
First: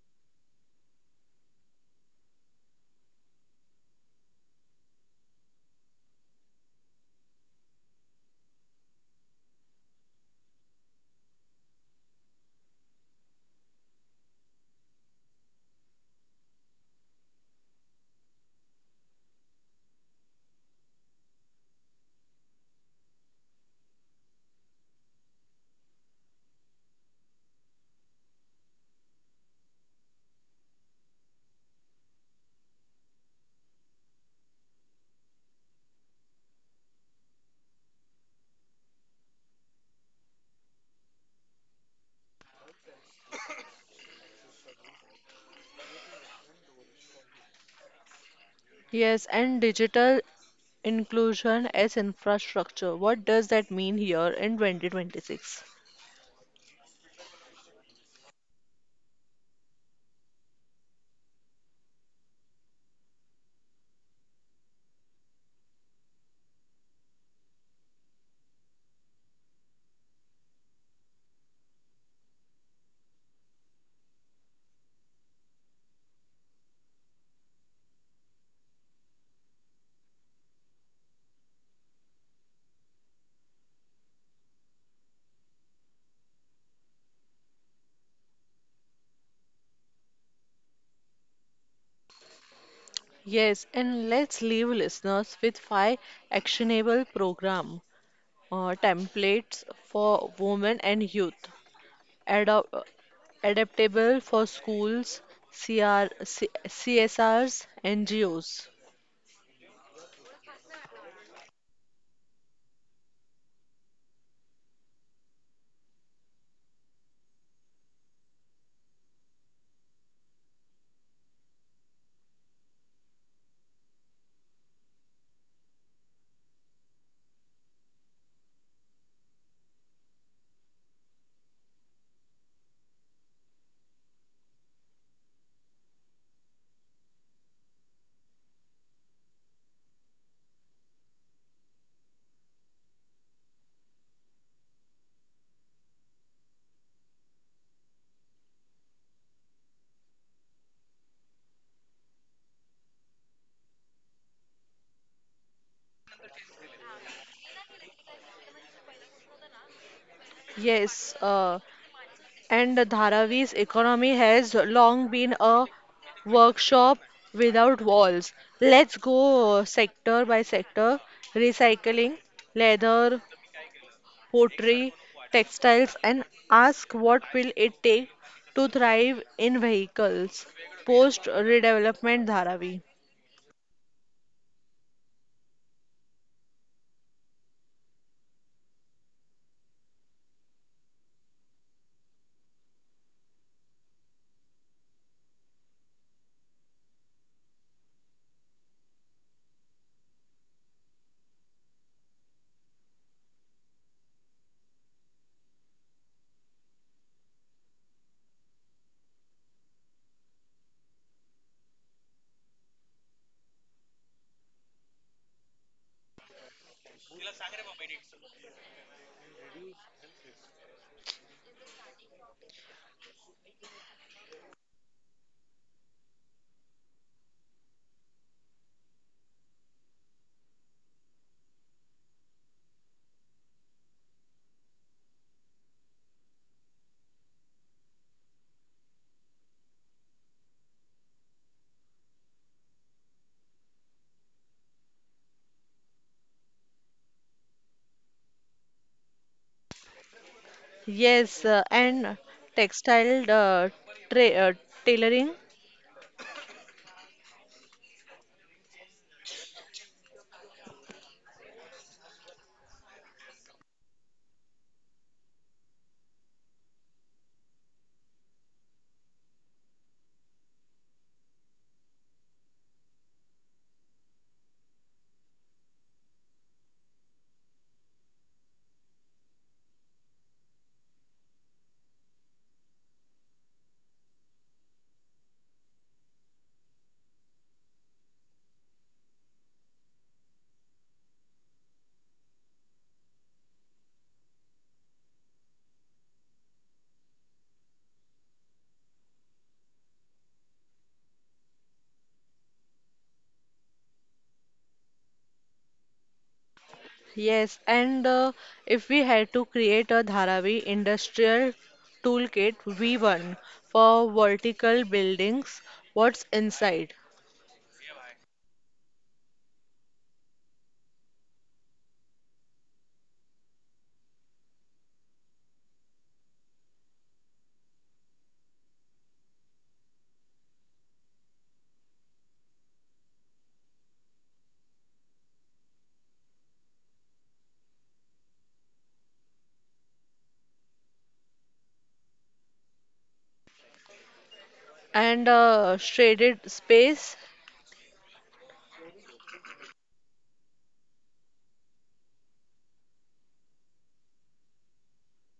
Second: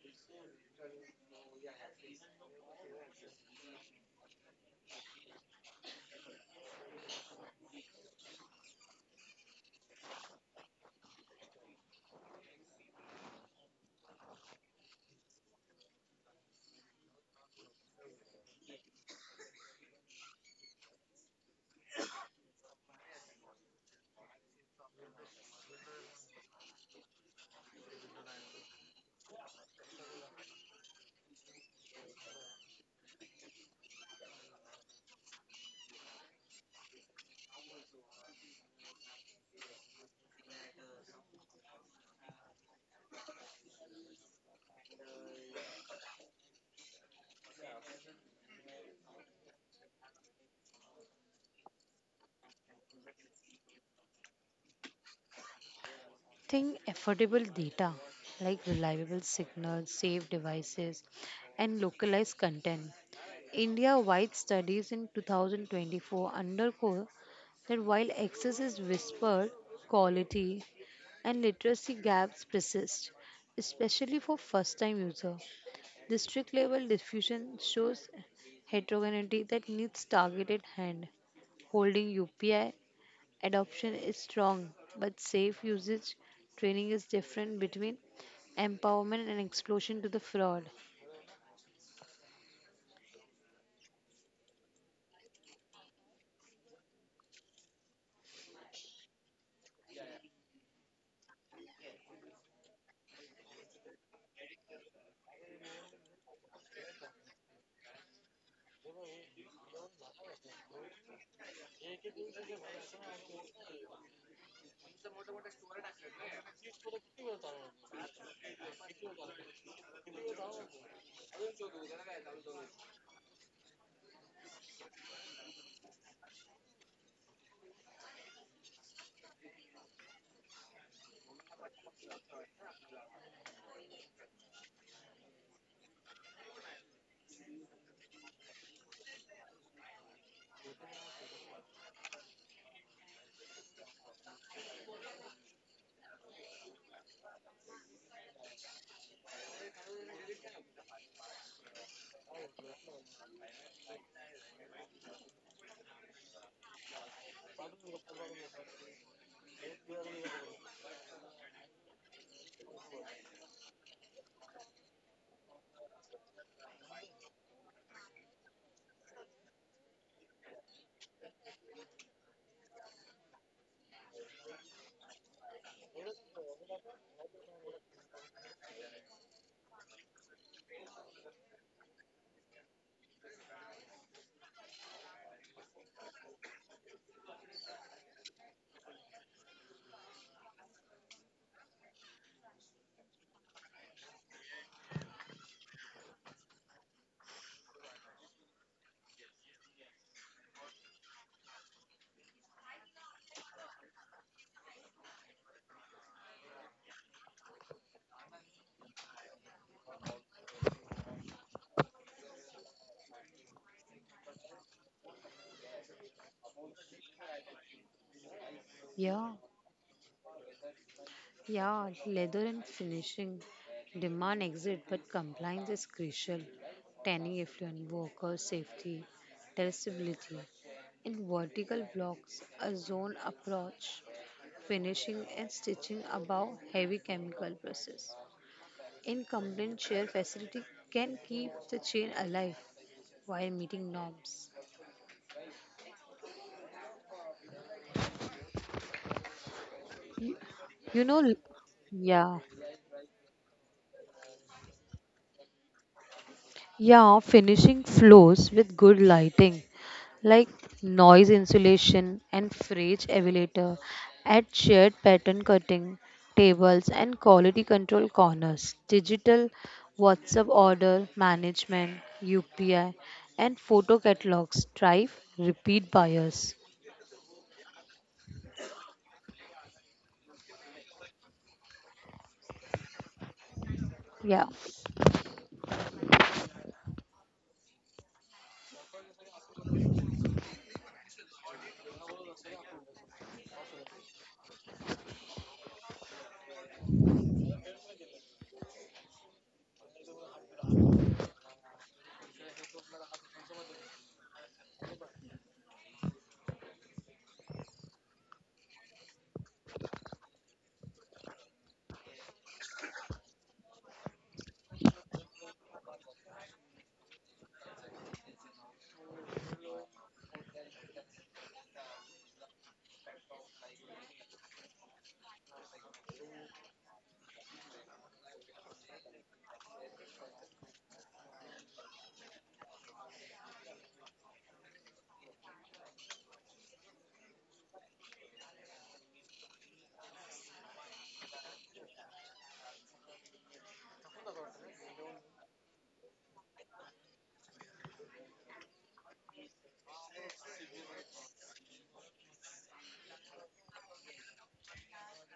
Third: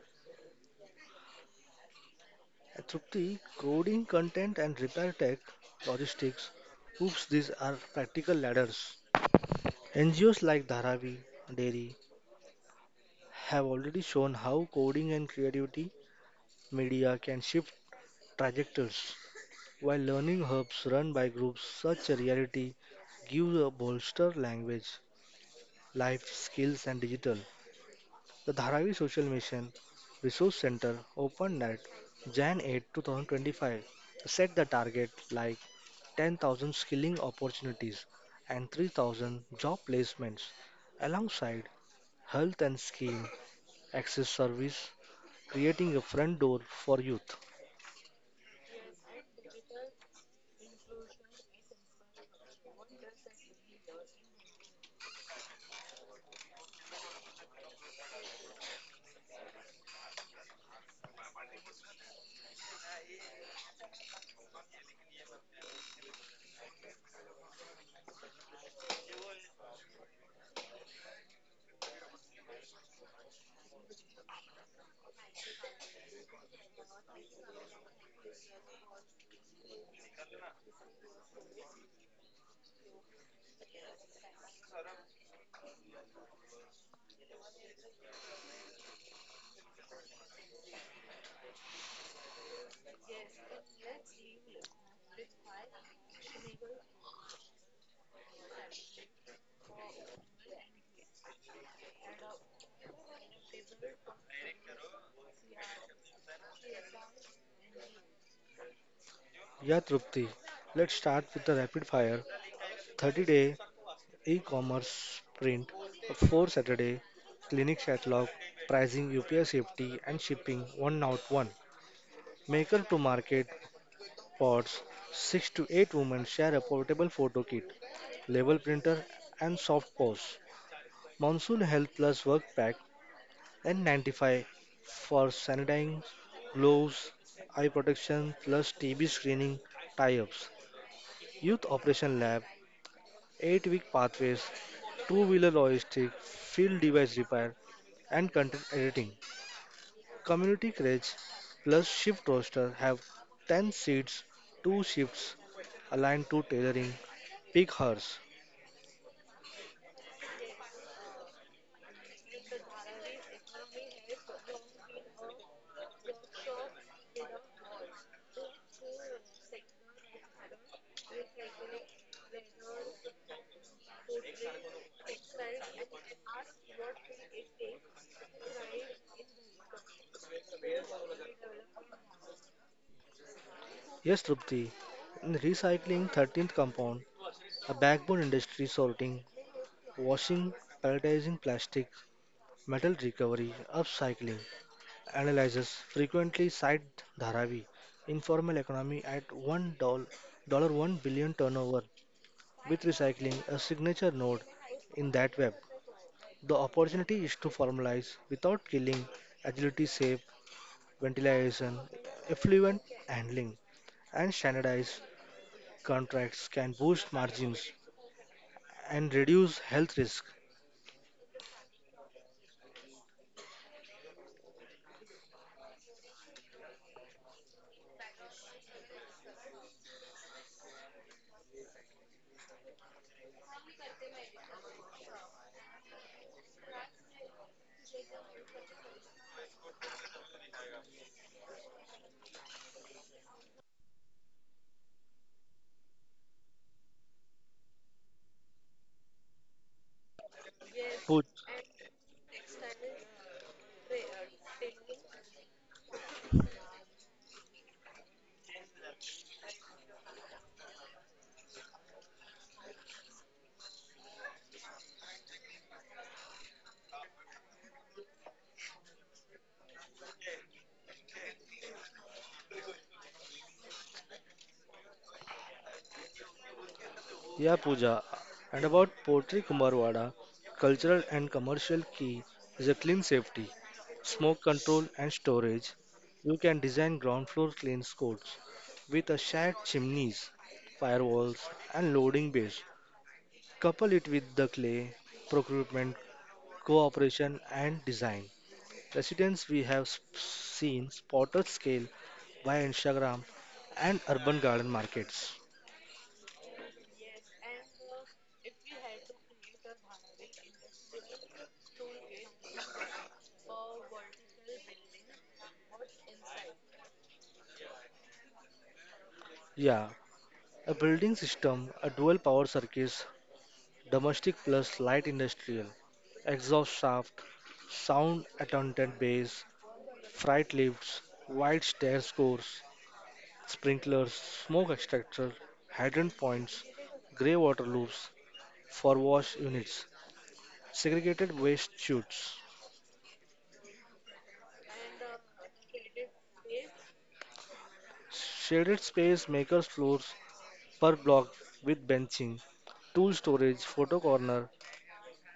Speaker 3: At Trupti, coding content and repair tech, logistics, oops, these are practical ladders. NGOs like Dharavi, Dairy have already shown how coding and creativity media can shift trajectories, while learning hubs run by groups such as Reality give a bolster language, life skills and digital. The Dharavi Social Mission Resource Center opened at Jan 8, 2025, set the target like 10,000 skilling opportunities and 3,000 job placements alongside health and scheme access service, creating a front door for youth.
Speaker 1: Yes, and digital inclusion as infrastructure. What does that mean here in 2026?
Speaker 2: Think affordable data like reliable signals, safe devices, and localized content. India wide studies in 2024 underscore that while access is whispered, quality and literacy gaps persist, especially for first time users. District level diffusion shows heterogeneity that needs targeted hand holding UPI adoption is strong, but safe usage training is different between empowerment and explosion to the fraud.
Speaker 1: Yes, and let's leave listeners with five actionable program templates for women and youth. Adopt, adaptable for schools, CR, C, CSRs, NGOs.
Speaker 3: Yeah, Trupti, let's start with the rapid fire 30-day e commerce sprint, 4 Saturday clinic catalog, pricing, UPI safety, and shipping 1 out 1. Maker to market pots, 6 to 8 women share a portable photo kit, label printer, and soft pose. Monsoon Health Plus work pack and 95 for sanitizing, gloves, eye protection plus TB screening tie ups. Youth Operation Lab, 8 week pathways, two wheeler logistics, field device repair, and content editing. Community Courage plus Shift Roster have 10 seats, 2 shifts aligned to tailoring peak hours.
Speaker 1: Yes, and Dharavi's economy has long been a workshop without walls. Let's go sector by sector: recycling, leather, pottery, textiles, and ask what will it take to thrive in vehicles post redevelopment Dharavi.
Speaker 3: Yes, Trupti, in recycling 13th compound, a backbone industry sorting, washing, pelletizing plastic, metal recovery, upcycling, analyzes frequently cite Dharavi, informal economy at $1 billion turnover, with recycling a signature node in that web. The opportunity is to formalize without killing agility safe ventilation, effluent handling, and standardized contracts can boost margins and
Speaker 2: Yeah,
Speaker 3: reduce health risk.
Speaker 2: yeah, leather and finishing demand exit, but compliance is crucial. Tanning effluent, worker safety, traceability. In vertical blocks, a zone approach, finishing and stitching above heavy chemical process. In complaint share facility can keep the chain alive while meeting norms. You know,
Speaker 3: Poo-
Speaker 1: Yes,
Speaker 2: yeah,
Speaker 1: and textile tra- uh, tailoring.
Speaker 2: yeah, finishing floors with good lighting like noise insulation and fridge elevator, add shared pattern cutting tables and quality control corners, digital WhatsApp order management, UPI, and photo catalogs drive repeat buyers.
Speaker 3: yeah, Pooja. And about Potri Kumarwada, cultural and commercial key is a clean safety, smoke
Speaker 2: Yeah.
Speaker 3: control and storage. You can design ground floor clean codes with a shared chimneys, firewalls and loading bays. Couple it with the clay, procurement, cooperation, and design. Residents we have seen spotted scale by Instagram and urban garden markets.
Speaker 1: Yes, and if we had to create a Dharavi industrial toolkit V1 for vertical buildings, what's inside?
Speaker 3: Yeah, a building system, a dual power circuits, domestic plus light industrial, exhaust shaft, sound attendant bays, freight lifts, wide stairs course, sprinklers, smoke extractor, hydrant points, grey water loops for wash units, segregated waste chutes,
Speaker 1: And shaded space,
Speaker 3: shaded space makers floors per block with benching, tool storage, photo corner,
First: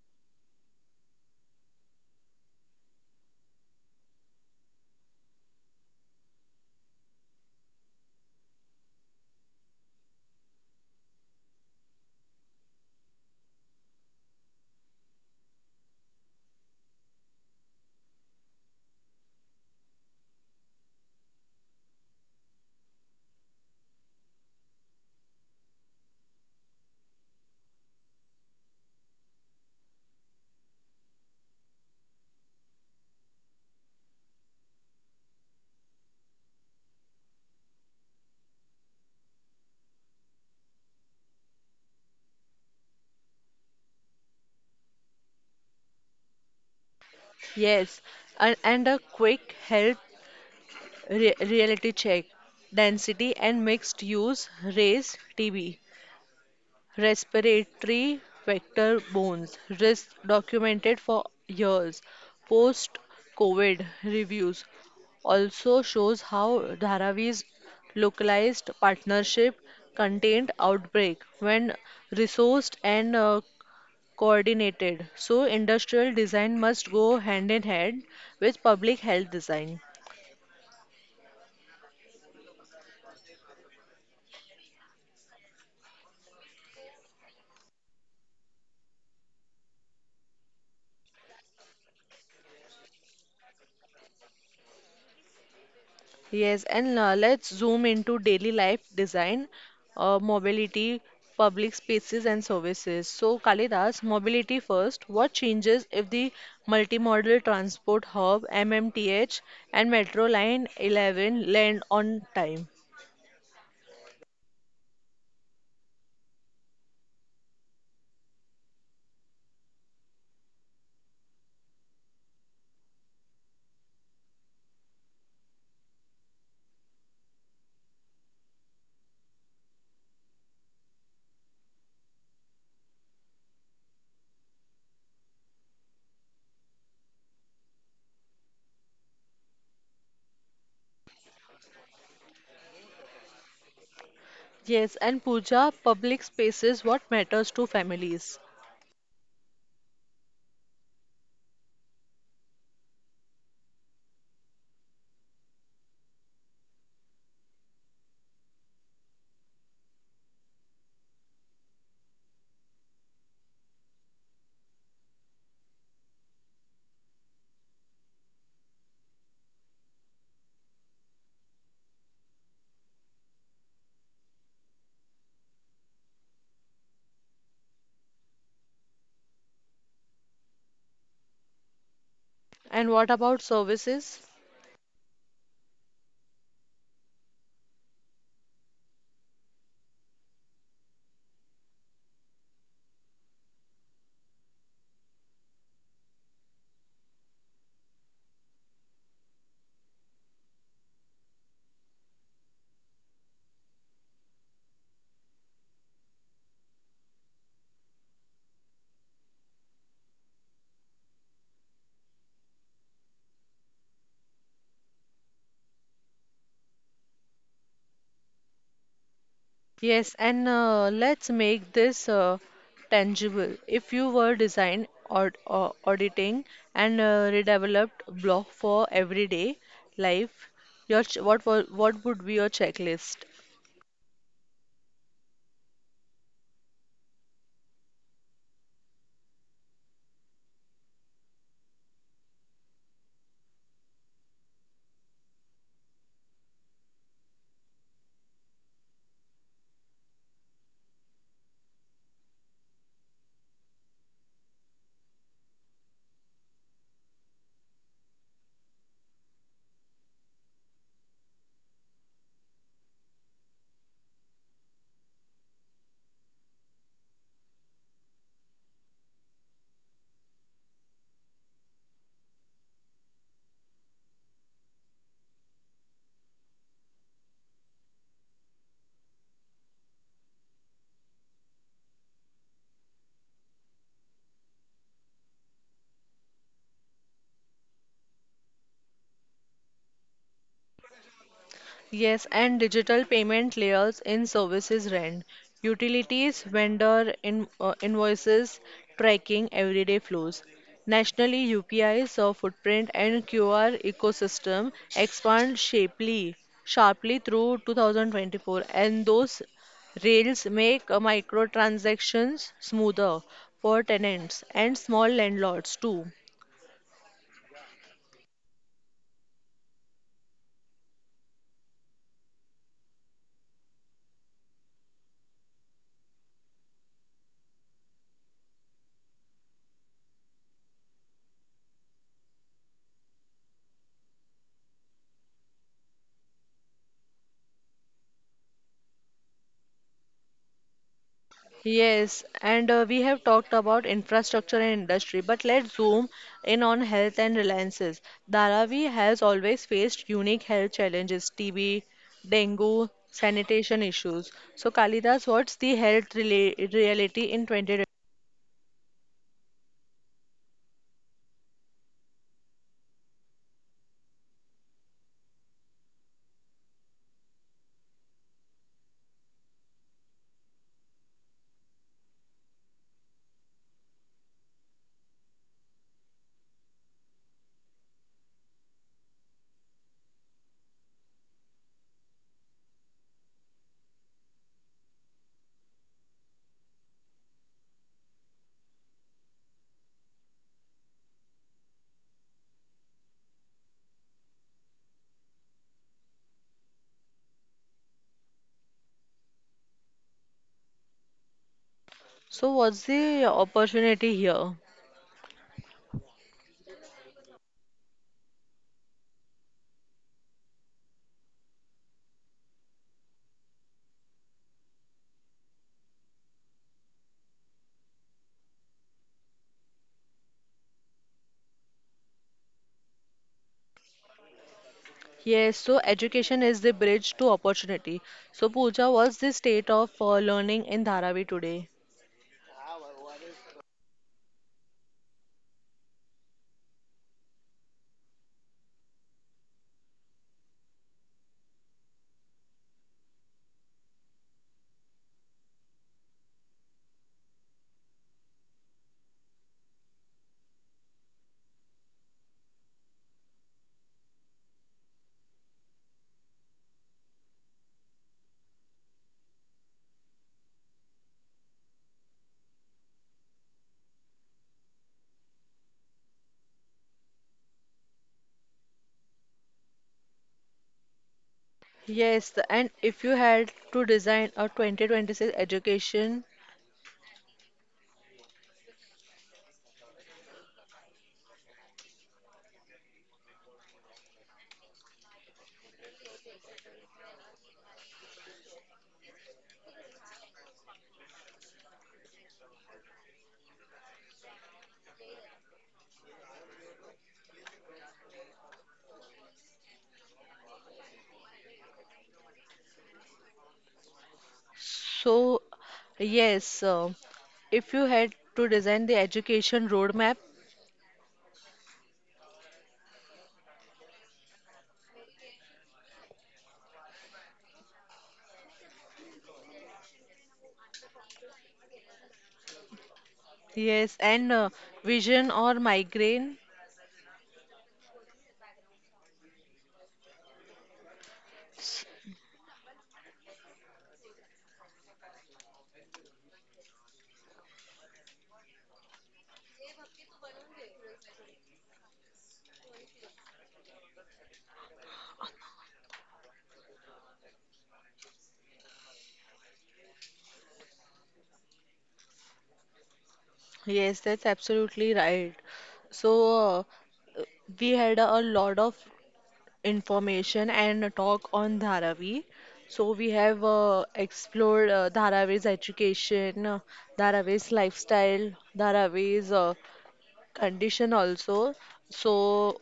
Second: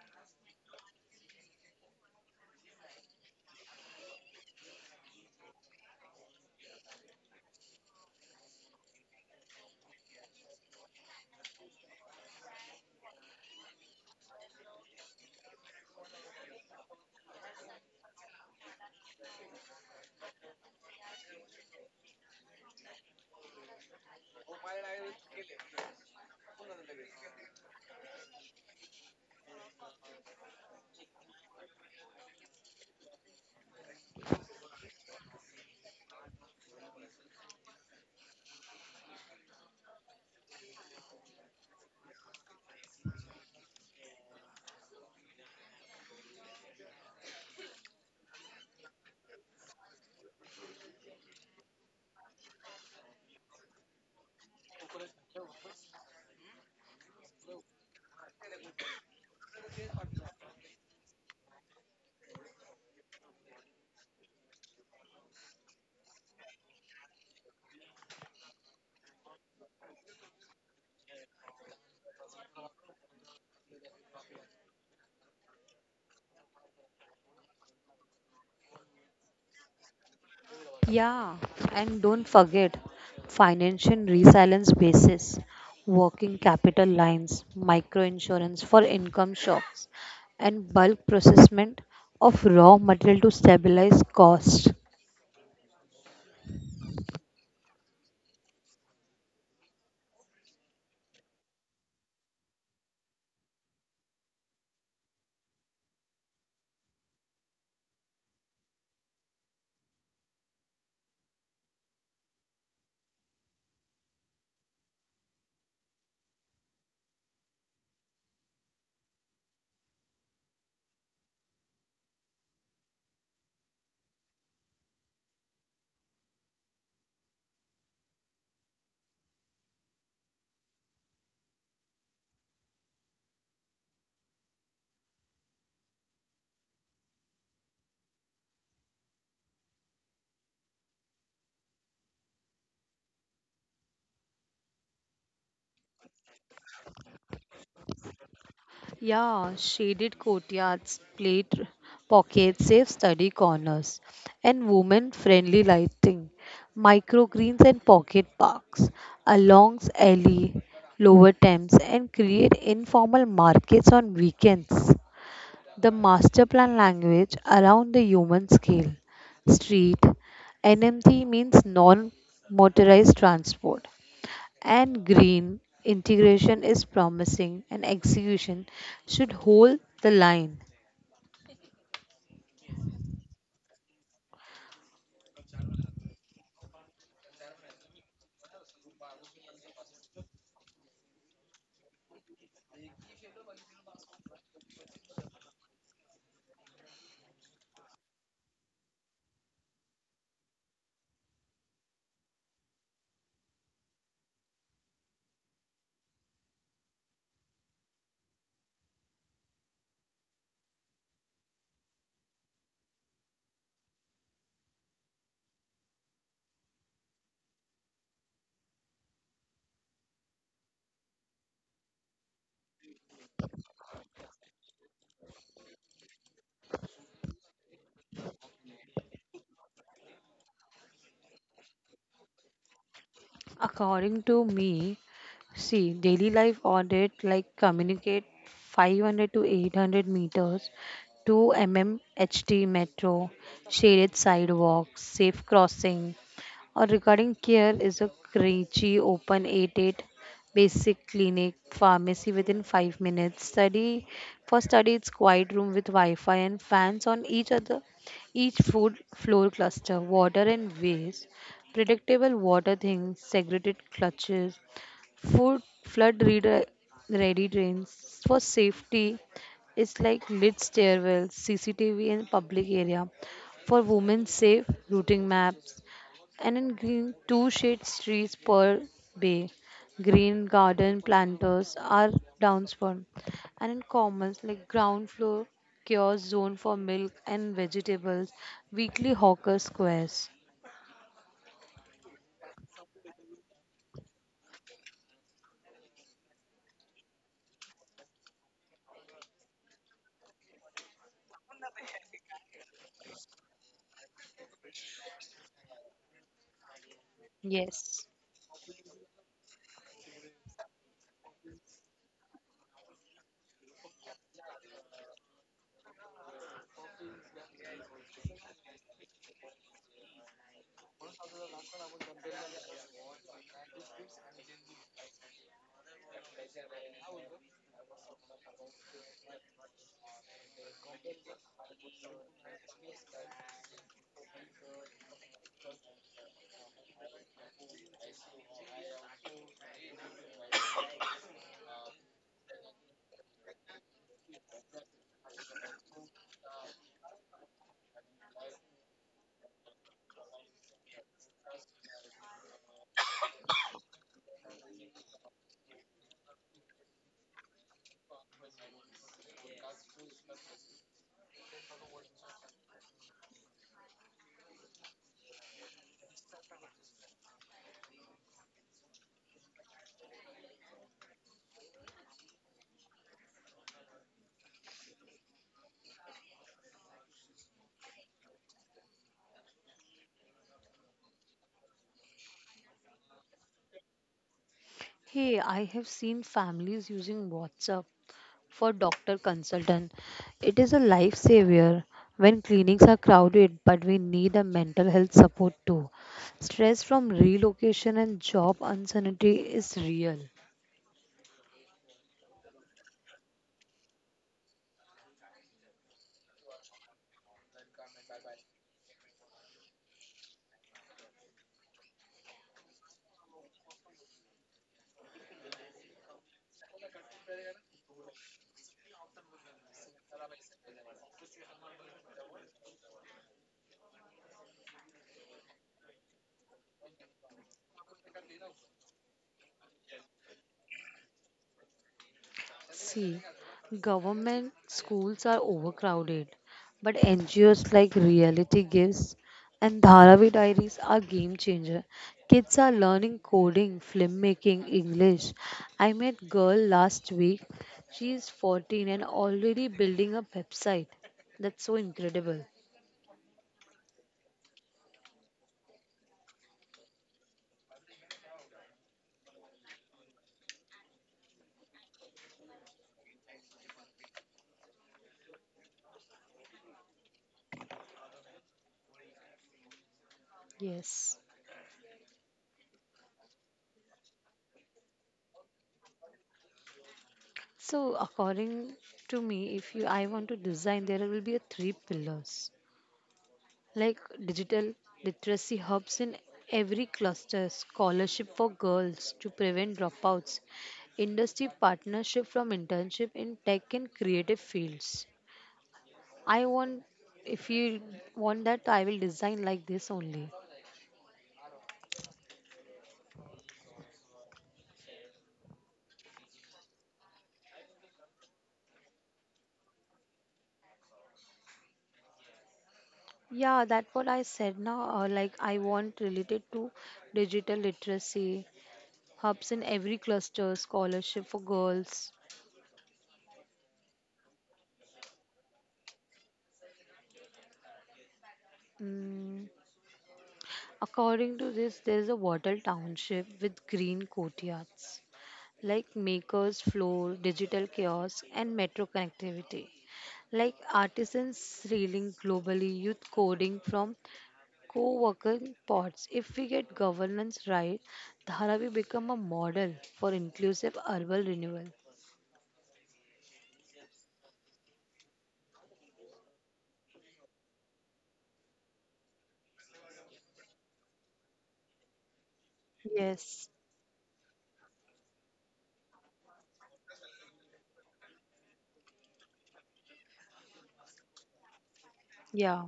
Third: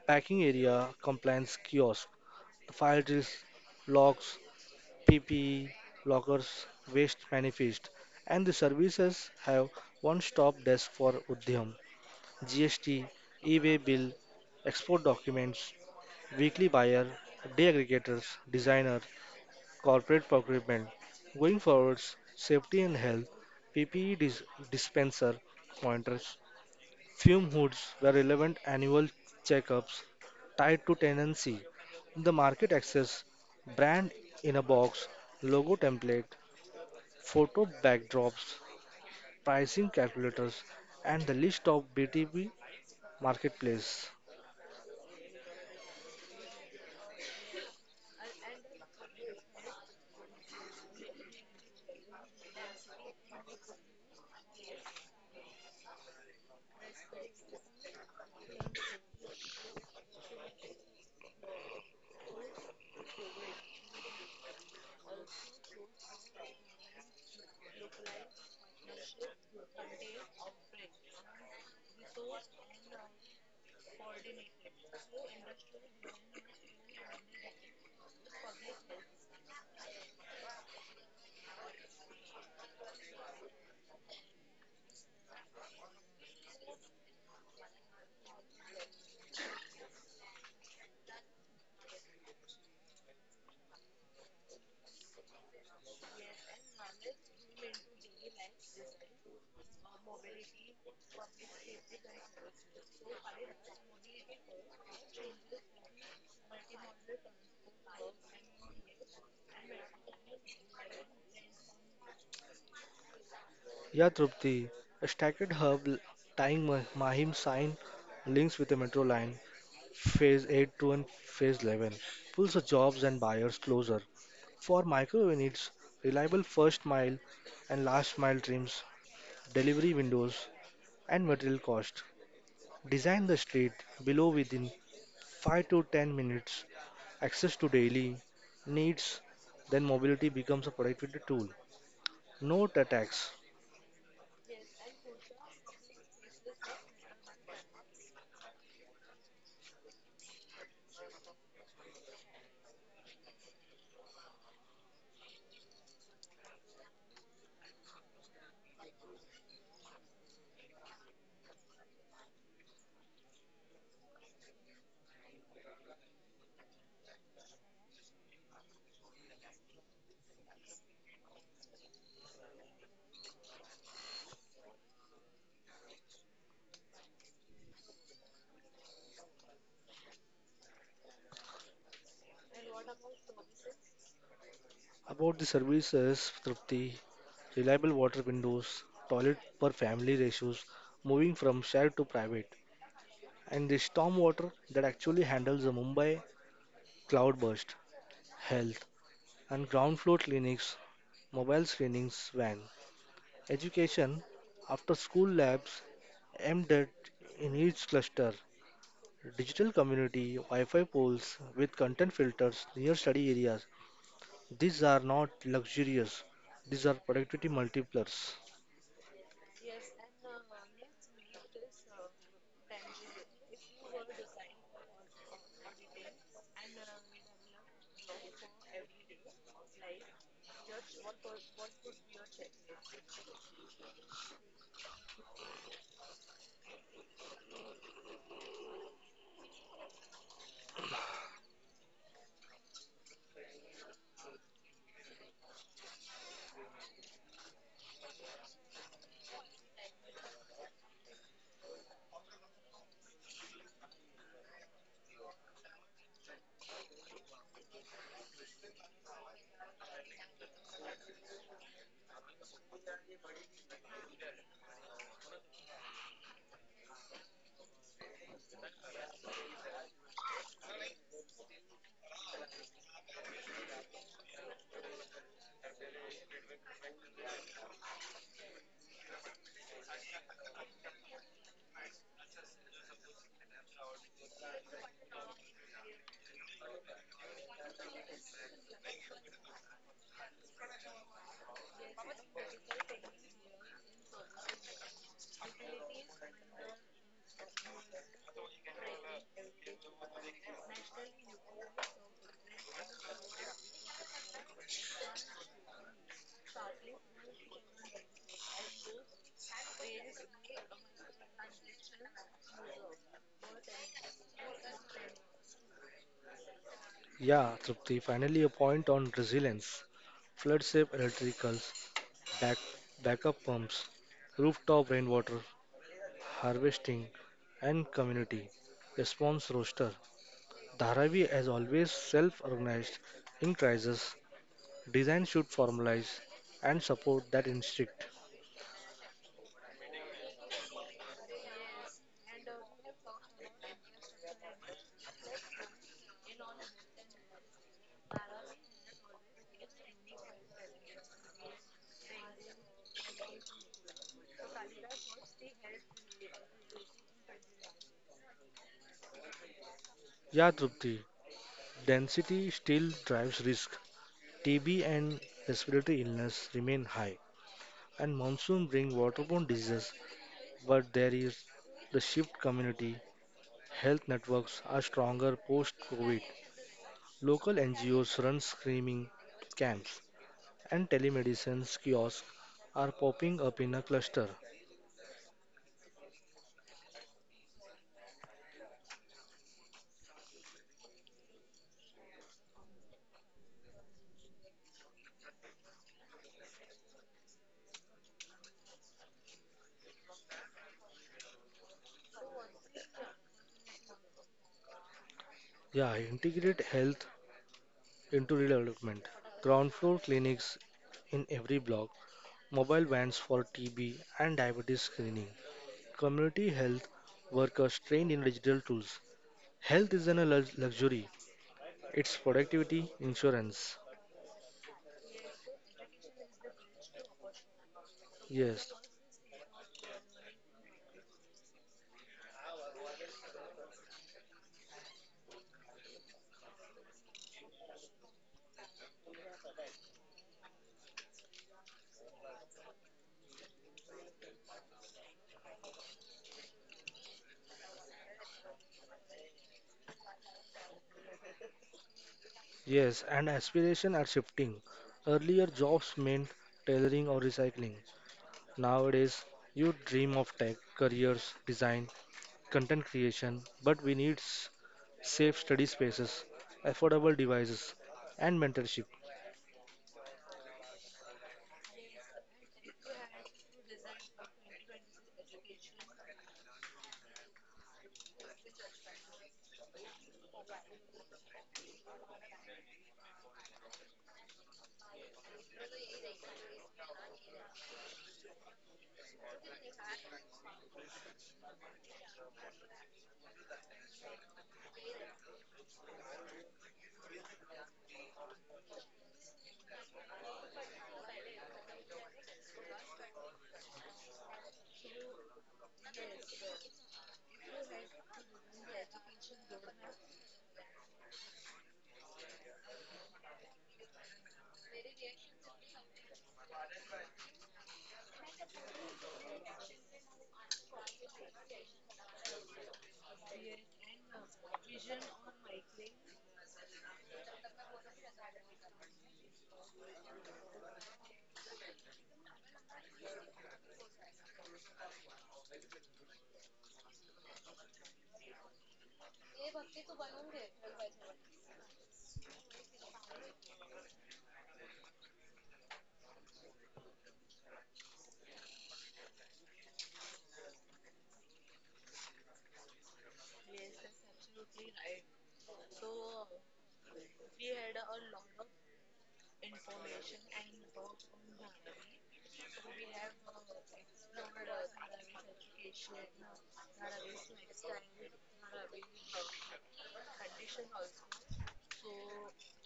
Speaker 3: packing area, compliance kiosk, file drills, locks, PPE, lockers, waste manifest, and the services have one-stop desk for Udhyam, GST, e-way bill, export documents, weekly buyer, day aggregators, designer, corporate procurement. Going forwards, safety and health, PPE dispenser pointers, fume hoods were relevant annual checkups tied to tenancy, the market access, brand in a box, logo template, photo backdrops, pricing calculators, and the list of BTB marketplace.
Speaker 1: yes, and a quick health re reality check, density and mixed use, raise TB, respiratory vector bones risk documented for years post COVID reviews, also shows how Dharavi's localized partnership contained outbreak when resourced and coordinated, so industrial design must go hand in hand with public health design.
Speaker 2: Yeah, and don't forget financial resilience basis, working capital lines, microinsurance for income shocks, and bulk procurement of raw material to stabilize costs.
Speaker 1: Yes, and let's zoom into daily life design, mobility, public spaces, and services. So, Kalidas, mobility first. What changes if the multimodal transport hub (MMTH) and Metro Line 11 land on time?
Speaker 3: Yeah, Trupti, a stacked hub tying Mahim sign links with the metro line Phase 8 to and Phase 11 pulls the jobs and buyers closer. For micro units, reliable first mile and last mile trims, delivery windows, and material cost. Design the street below within 5 to 10 minutes, access to daily needs, then mobility becomes a productivity tool. Note attacks
Speaker 1: Yes, and Pooja, public spaces. What matters to families?
Speaker 2: Yeah, shaded courtyards, plate pockets, safe study corners, and women friendly lighting, microgreens and pocket parks, along alley, lower Thames, and create informal markets on weekends. The master plan language around the human scale. Street NMT means non motorized transport, and green integration is promising and execution should hold the line.
Speaker 1: And what about services?
Speaker 3: about the services, Trupti, reliable water windows, toilet per family ratios, moving from shared to private. And the stormwater that actually handles the Mumbai cloudburst, health and ground floor clinics, mobile screenings van, education, after school labs, MDET in each cluster, digital community, Wi-Fi poles with content filters near study areas. These are not luxurious. These are productivity multipliers.
Speaker 1: Yes, and let's make this tangible. If you were design or auditing and redeveloped block for everyday life, your ch what wa- what would be your checklist?
Speaker 2: According to me, see daily life audit like communicate 500 to 800 meters to mmHT metro, shaded sidewalks, safe crossing. Or regarding care is a Kranchi Open eight-eight basic clinic pharmacy within 5 minutes study for study it's quiet room with wi-fi and fans on each other each food floor cluster water and waste predictable water things segregated clutches Food flood reader ready drains for safety is like lit stairwells, CCTV in public area. For women safe routing maps and in green two shade trees per bay. Green garden planters are downspawn and in commons like ground floor kiosk zone for milk and vegetables, weekly hawker squares.
Speaker 1: Yes, and digital payment layers in services: rent, utilities, invoices, tracking everyday flows. Nationally, UPI's footprint and QR ecosystem expand sharply through
Speaker 2: Yes.
Speaker 1: 2024, and those rails make microtransactions smoother for tenants and small landlords too.
Speaker 3: Yeah, Trupti, finally a point on resilience. Flood safe electricals, back, backup pumps, rooftop rainwater harvesting, and community response roster. Dharavi has always self-organized in crisis. Design should formalize and support that instinct.
Speaker 1: Yes, and we have talked about infrastructure and industry, but let's zoom in on health and reliances. Dharavi has always faced unique health challenges: TB, dengue, sanitation issues. So, Kalidas, what's the health reality in 2020?
Speaker 3: Yeah, Trupti, density still drives risk. TB and respiratory illness remain high, and monsoon bring waterborne diseases, but there is the shift community health networks are stronger post-COVID. Local NGOs run screening camps and telemedicine kiosks are popping up in a cluster.
Speaker 2: Hey, I have seen families using WhatsApp for doctor consultant. It is a lifesaver when clinics are crowded, but we need a mental health support too. Stress from relocation and job uncertainty is real.
Speaker 1: So, what's the opportunity here?
Speaker 3: Yeah, integrate health into development. Ground floor clinics in every block, mobile vans for TB and diabetes screening, community health workers trained in digital tools. Health isn't a luxury, it's productivity insurance.
Speaker 1: Yes, so education is the bridge to opportunity. So,
Speaker 3: Yes,
Speaker 1: Pooja, what's the state of learning in Dharavi today?
Speaker 2: See, government schools are overcrowded, but NGOs like Reality Gives and Dharavi Diaries are game changer. Kids are learning coding, filmmaking, English. I met girl last week. She is 14 and already building a website. That's so incredible.
Speaker 3: yes, and aspirations are shifting. Earlier, jobs meant tailoring or recycling. Nowadays, you dream of tech, careers, design, content creation, but we need safe study spaces, affordable devices, and mentorship.
Speaker 2: Yes.
Speaker 1: Yes, and if you had to design a 2026 education,
Speaker 2: So according to me, if you I want to design, there will be a three pillars. Like digital literacy hubs in every cluster, scholarship for girls to prevent dropouts, industry partnership from internship in tech and creative fields. I want, if you want that, I will design like this only.
Speaker 1: so yes, if you had to design the education roadmap,
Speaker 2: Yeah, that's what I said now. Like, I want related to digital literacy, hubs in every cluster, scholarship for girls.
Speaker 1: yes, and vision or migraine,
Speaker 2: Mm, according to this,
Speaker 1: s-
Speaker 2: there is a Wattle township with green courtyards, like makers, floor, digital kiosk, and metro connectivity. Like artisans reeling globally, youth coding from co-working pods. If we get governance right, Dharavi become a model for inclusive urban renewal.
Speaker 1: yes, that's absolutely right. So uh, we had a lot of information and a talk on Dharavi. So we have
Speaker 2: Yes.
Speaker 1: explored Dharavi's education, Dharavi's lifestyle, Dharavi's condition also. So
Speaker 2: Yeah.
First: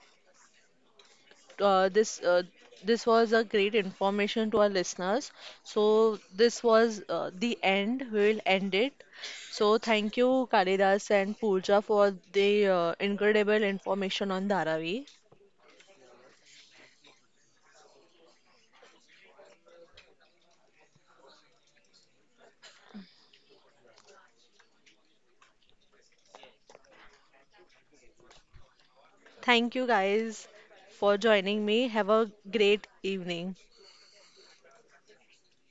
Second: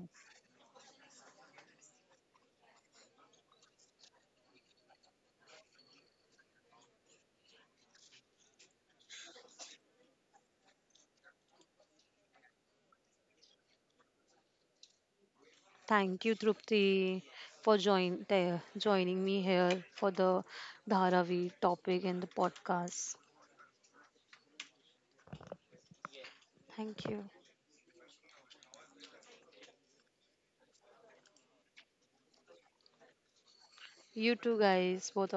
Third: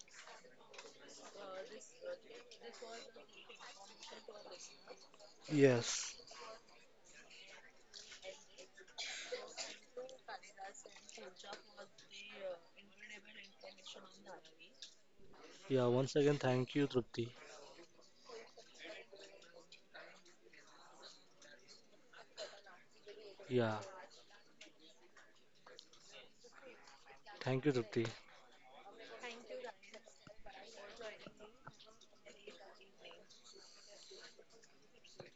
Speaker 1: uh, this uh, this was a great information to our listeners. So
Speaker 3: Yes.
Speaker 1: this was the end. We will end it. So thank you Kalidas and Pooja for the incredible information on Dharavi.
Speaker 3: Yeah, once
Speaker 2: Thank you,
Speaker 3: again, thank you,
Speaker 2: Trupti,
Speaker 3: Trupti.
Speaker 2: for joining me here for the Dharavi topic and the podcast.
Speaker 3: Yeah,
Speaker 2: Thank you.
Speaker 3: thank you, Trupti.
Speaker 1: Thank you guys for joining me. Have a great evening.
Speaker 2: You too, guys, both